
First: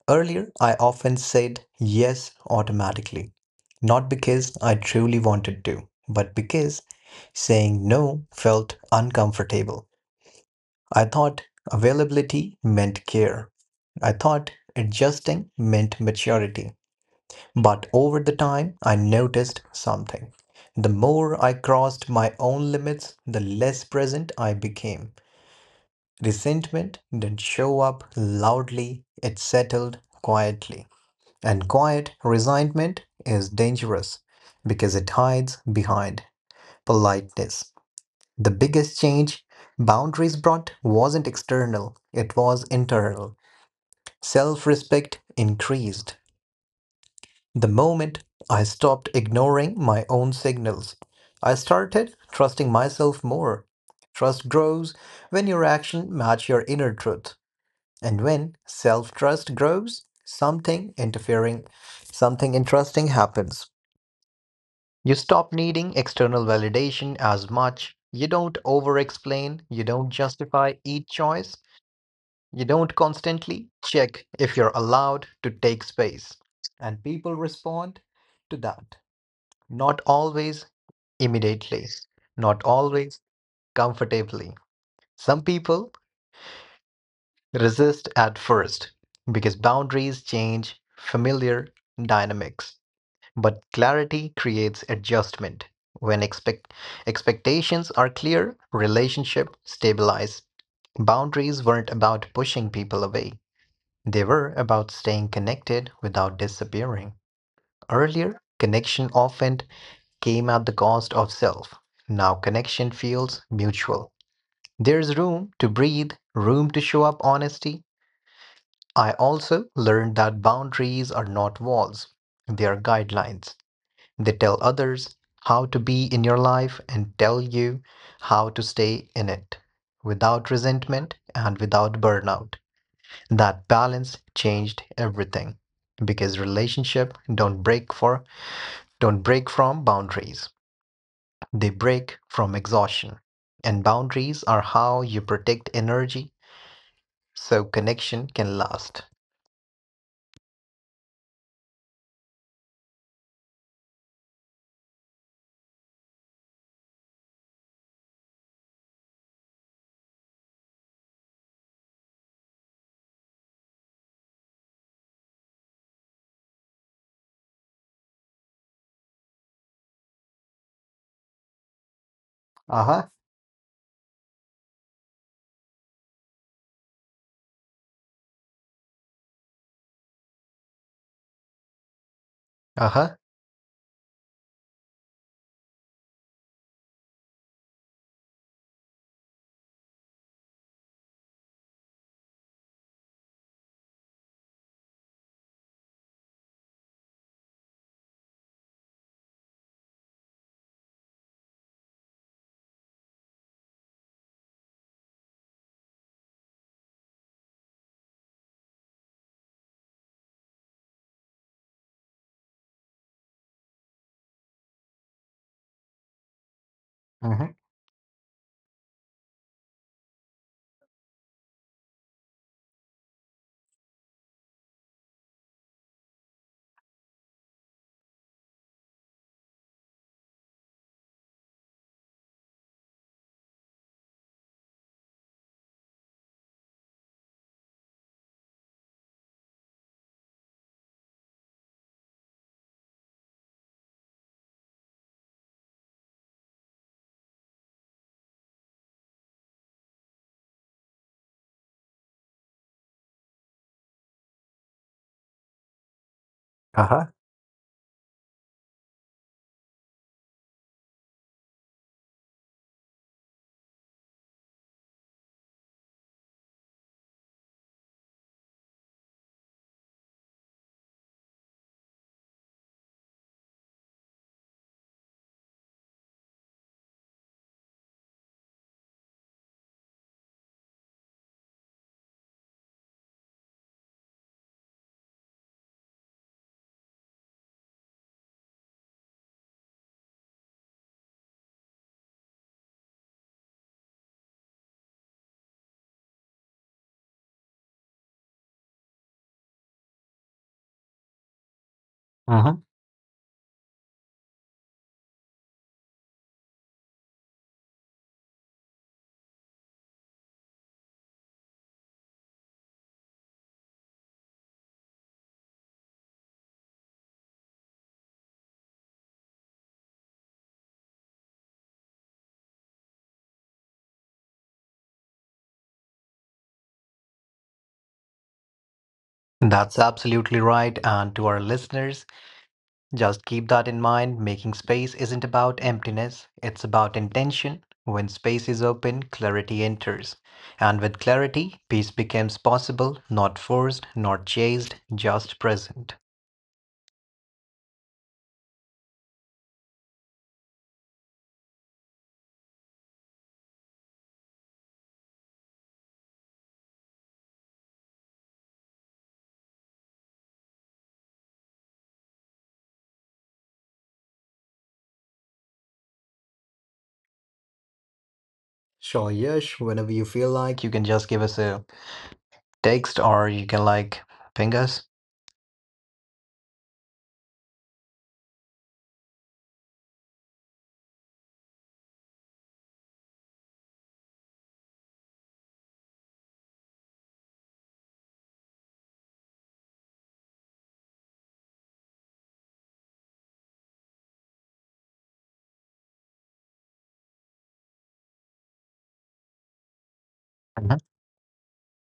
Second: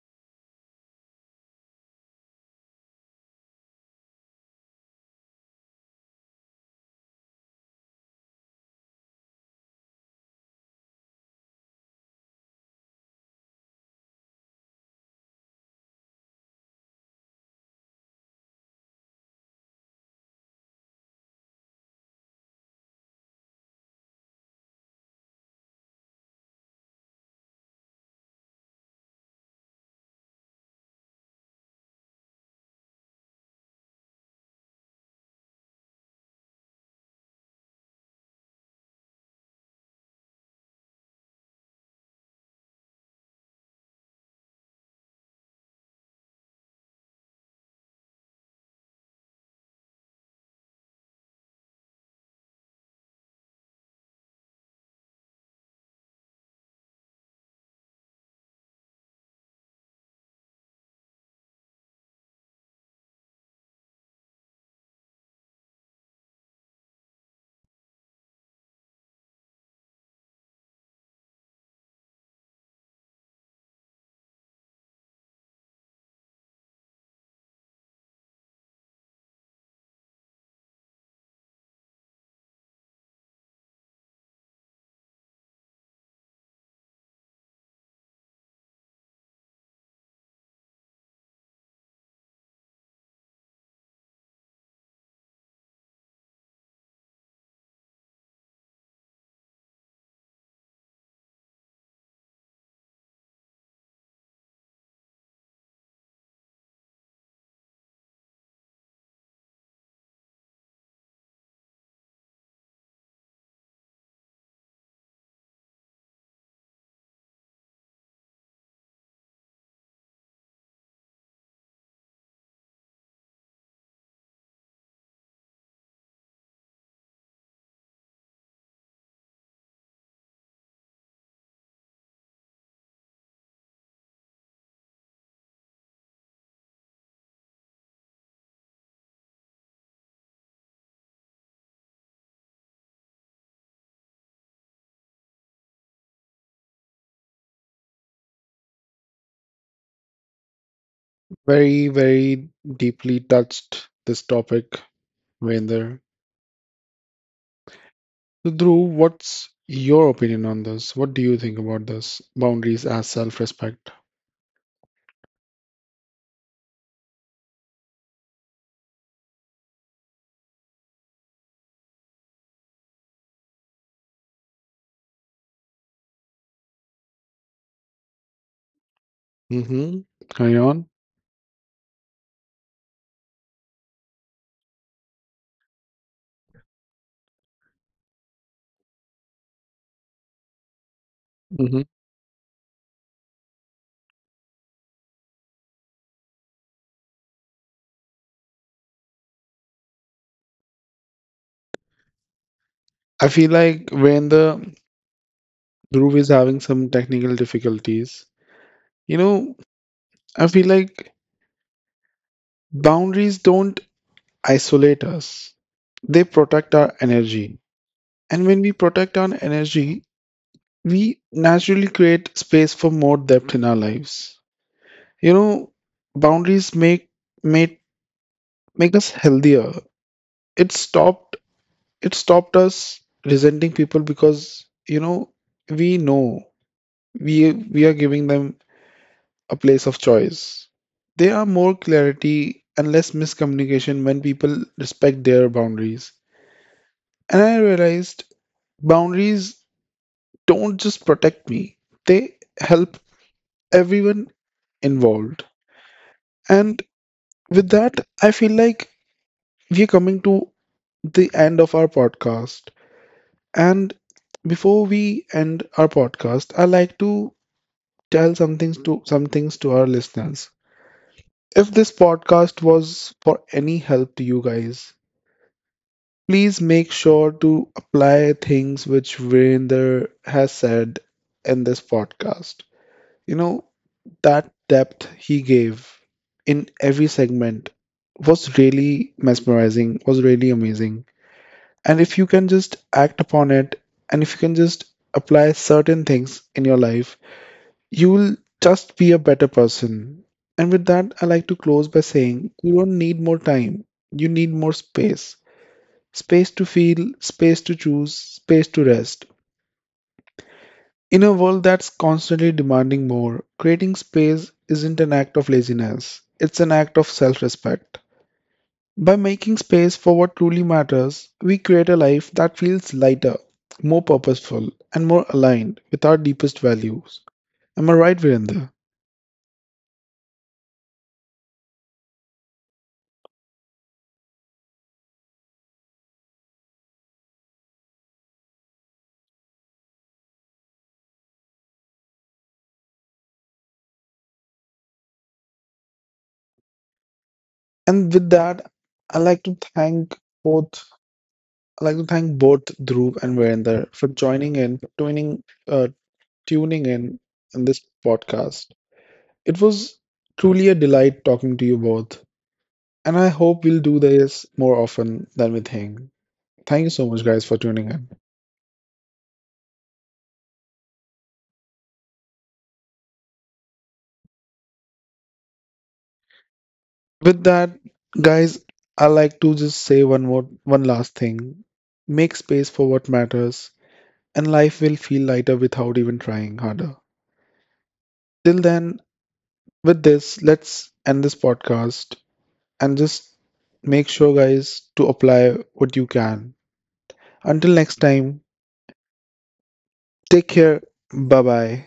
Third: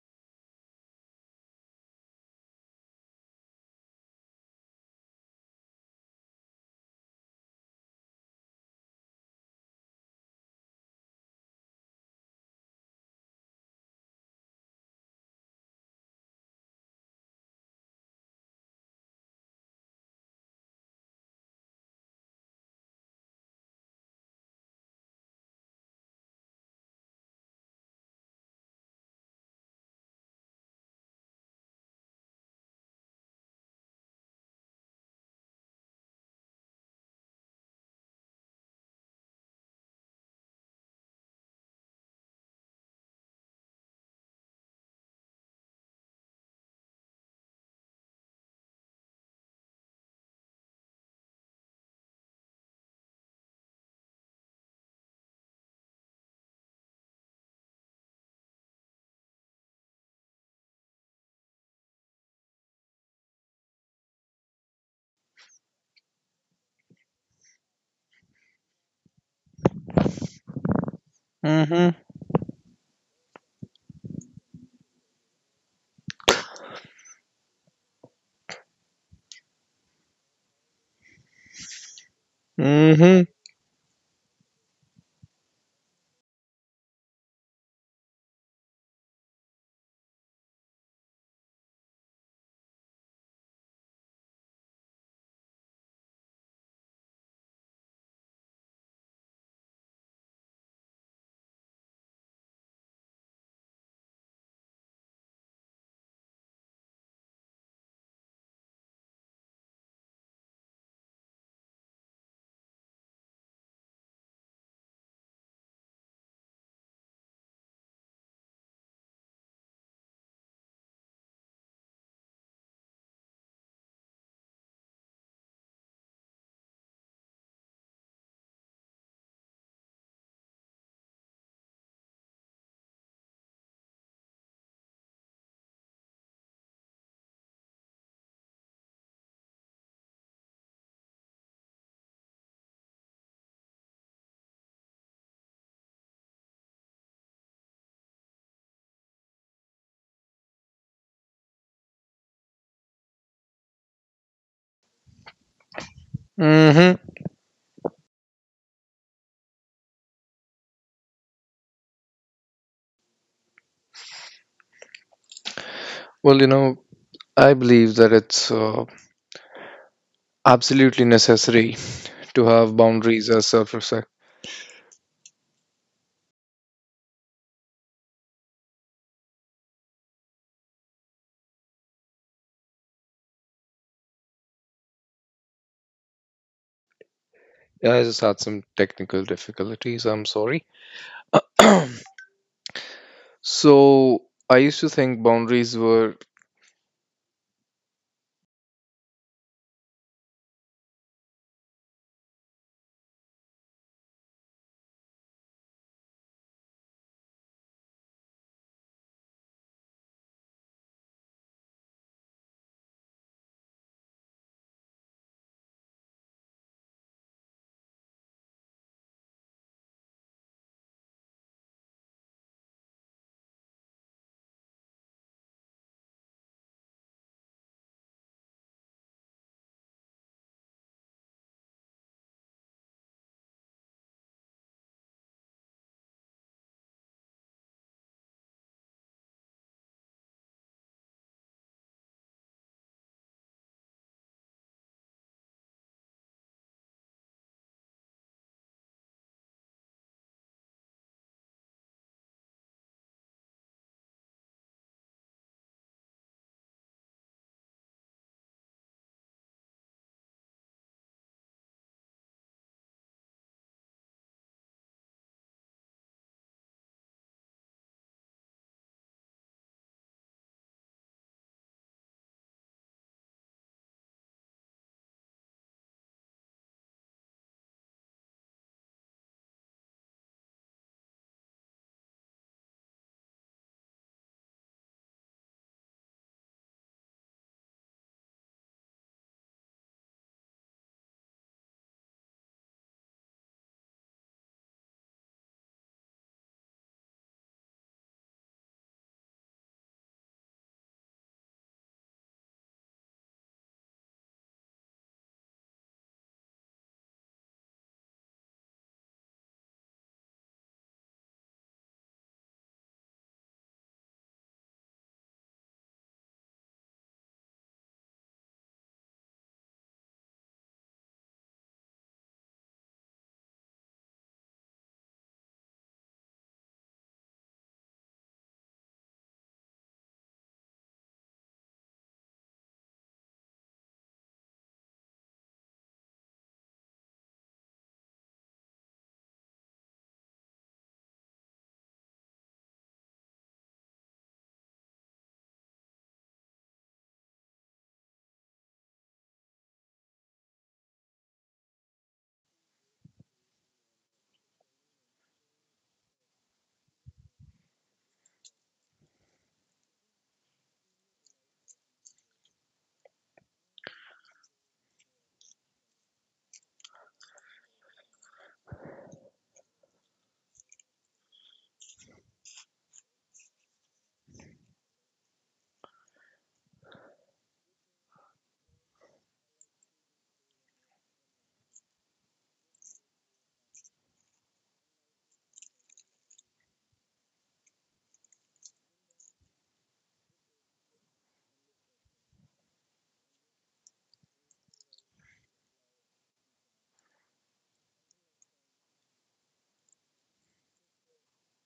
Speaker 3: Earlier, I often said yes automatically, not because I truly wanted to, but because saying no felt uncomfortable. I thought availability meant care. I thought adjusting meant maturity. But over the time, I noticed something. The more I crossed my own limits, the less present I became. Resentment didn't show up loudly, it settled quietly. And quiet resentment is dangerous because it hides behind politeness. The biggest change boundaries brought wasn't external, it was internal. Self respect increased. The moment I stopped ignoring my own signals, I started trusting myself more. Trust grows when your action match your inner truth. And when self-trust grows, something interesting happens. You stop needing external validation as much. You don't over-explain. You don't justify each choice.
Speaker 2: Mm-hmm.
Speaker 3: You don't constantly check if you're allowed to take space. And people respond to that. Not always immediately, not always
Speaker 2: Mm-hmm.
Speaker 3: comfortably. Some people resist at first because boundaries change familiar dynamics, but clarity creates adjustment. When expectations are clear, relationship stabilize. Boundaries weren't about pushing people away. They were about staying connected without disappearing. Earlier, connection often came at the cost of self. Now connection feels mutual. There's room to breathe, room to show up honesty. I also learned that boundaries are not walls, they are guidelines. They tell others how to be in your life and tell you how to stay in it without resentment and without burnout. That balance changed everything because relationships don't break from boundaries. They break from exhaustion. And boundaries are how you protect energy so connection can last.
Speaker 1: Very, very deeply touched this topic, Virender.
Speaker 2: Mm-hmm.
Speaker 1: So, Dhruv, what's your opinion on this? What do you think about this? Boundaries as self-respect.
Speaker 2: Well, you know, I believe that it's absolutely necessary to have
Speaker 3: Uh-huh.
Speaker 2: boundaries as self.
Speaker 1: Mm-hmm. Carry on.
Speaker 3: Uh-huh.
Speaker 2: Yeah, I just had some technical difficulties. I'm sorry. Uh,
Speaker 1: Mm-hmm.
Speaker 2: So I used to think boundaries were
Speaker 1: I feel like when the Dhruv is having some technical difficulties, you know, I feel like boundaries don't isolate us, they protect our
Speaker 3: Mm-hmm.
Speaker 1: energy. And when we protect our energy, we naturally create space for more depth in our lives. You know, boundaries make make make us healthier. It stopped it stopped us resenting people because, you know, we know we are giving them a place of choice. There are more clarity and less miscommunication when people respect their boundaries. And I realized boundaries don't just protect me, they help everyone involved. And
Speaker 3: Uh-huh.
Speaker 1: with that, I feel like we're coming to the end of our podcast. And before we end our podcast, I like to tell some things to our listeners. If this podcast was for any help to you guys, please make sure to apply things which Virender has said in this podcast. You know, that depth he gave in every segment was really mesmerizing, was really amazing. And if you can just act upon it, and if you can just apply certain things in your life, you will just be a better person. And with that, I like to close by saying
Speaker 3: Mhm.
Speaker 1: you don't need more time, you need more space. Space to feel, space to choose, space to rest. In a world that's constantly demanding more, creating space isn't an act of laziness, it's an act of self respect. By making space for what truly matters, we create a life that feels lighter, more purposeful, and more aligned with our deepest values. Am I right, Virendra?
Speaker 3: That's absolutely right. And to our listeners, just keep that in mind. Making space isn't about emptiness, it's about intention. When space is open, clarity enters. And with clarity, peace becomes possible, not forced, not chased, just present.
Speaker 1: And with that, I'd like to thank both I'd like to thank both Dhruv and Virender for joining in, tuning in this podcast. It was truly a delight talking to you both, and I hope we'll do this more often than we think. Thank you so much, guys, for tuning in.
Speaker 3: Sure, Yash, whenever you feel like, you can just give us a text or you can ping us.
Speaker 1: With that, guys, I like to just say one last thing: make space for what matters, and life will feel lighter without even trying harder. Till then, with this, let's end this podcast. And just make sure, guys, to apply what you can. Until next time, take care. Bye bye.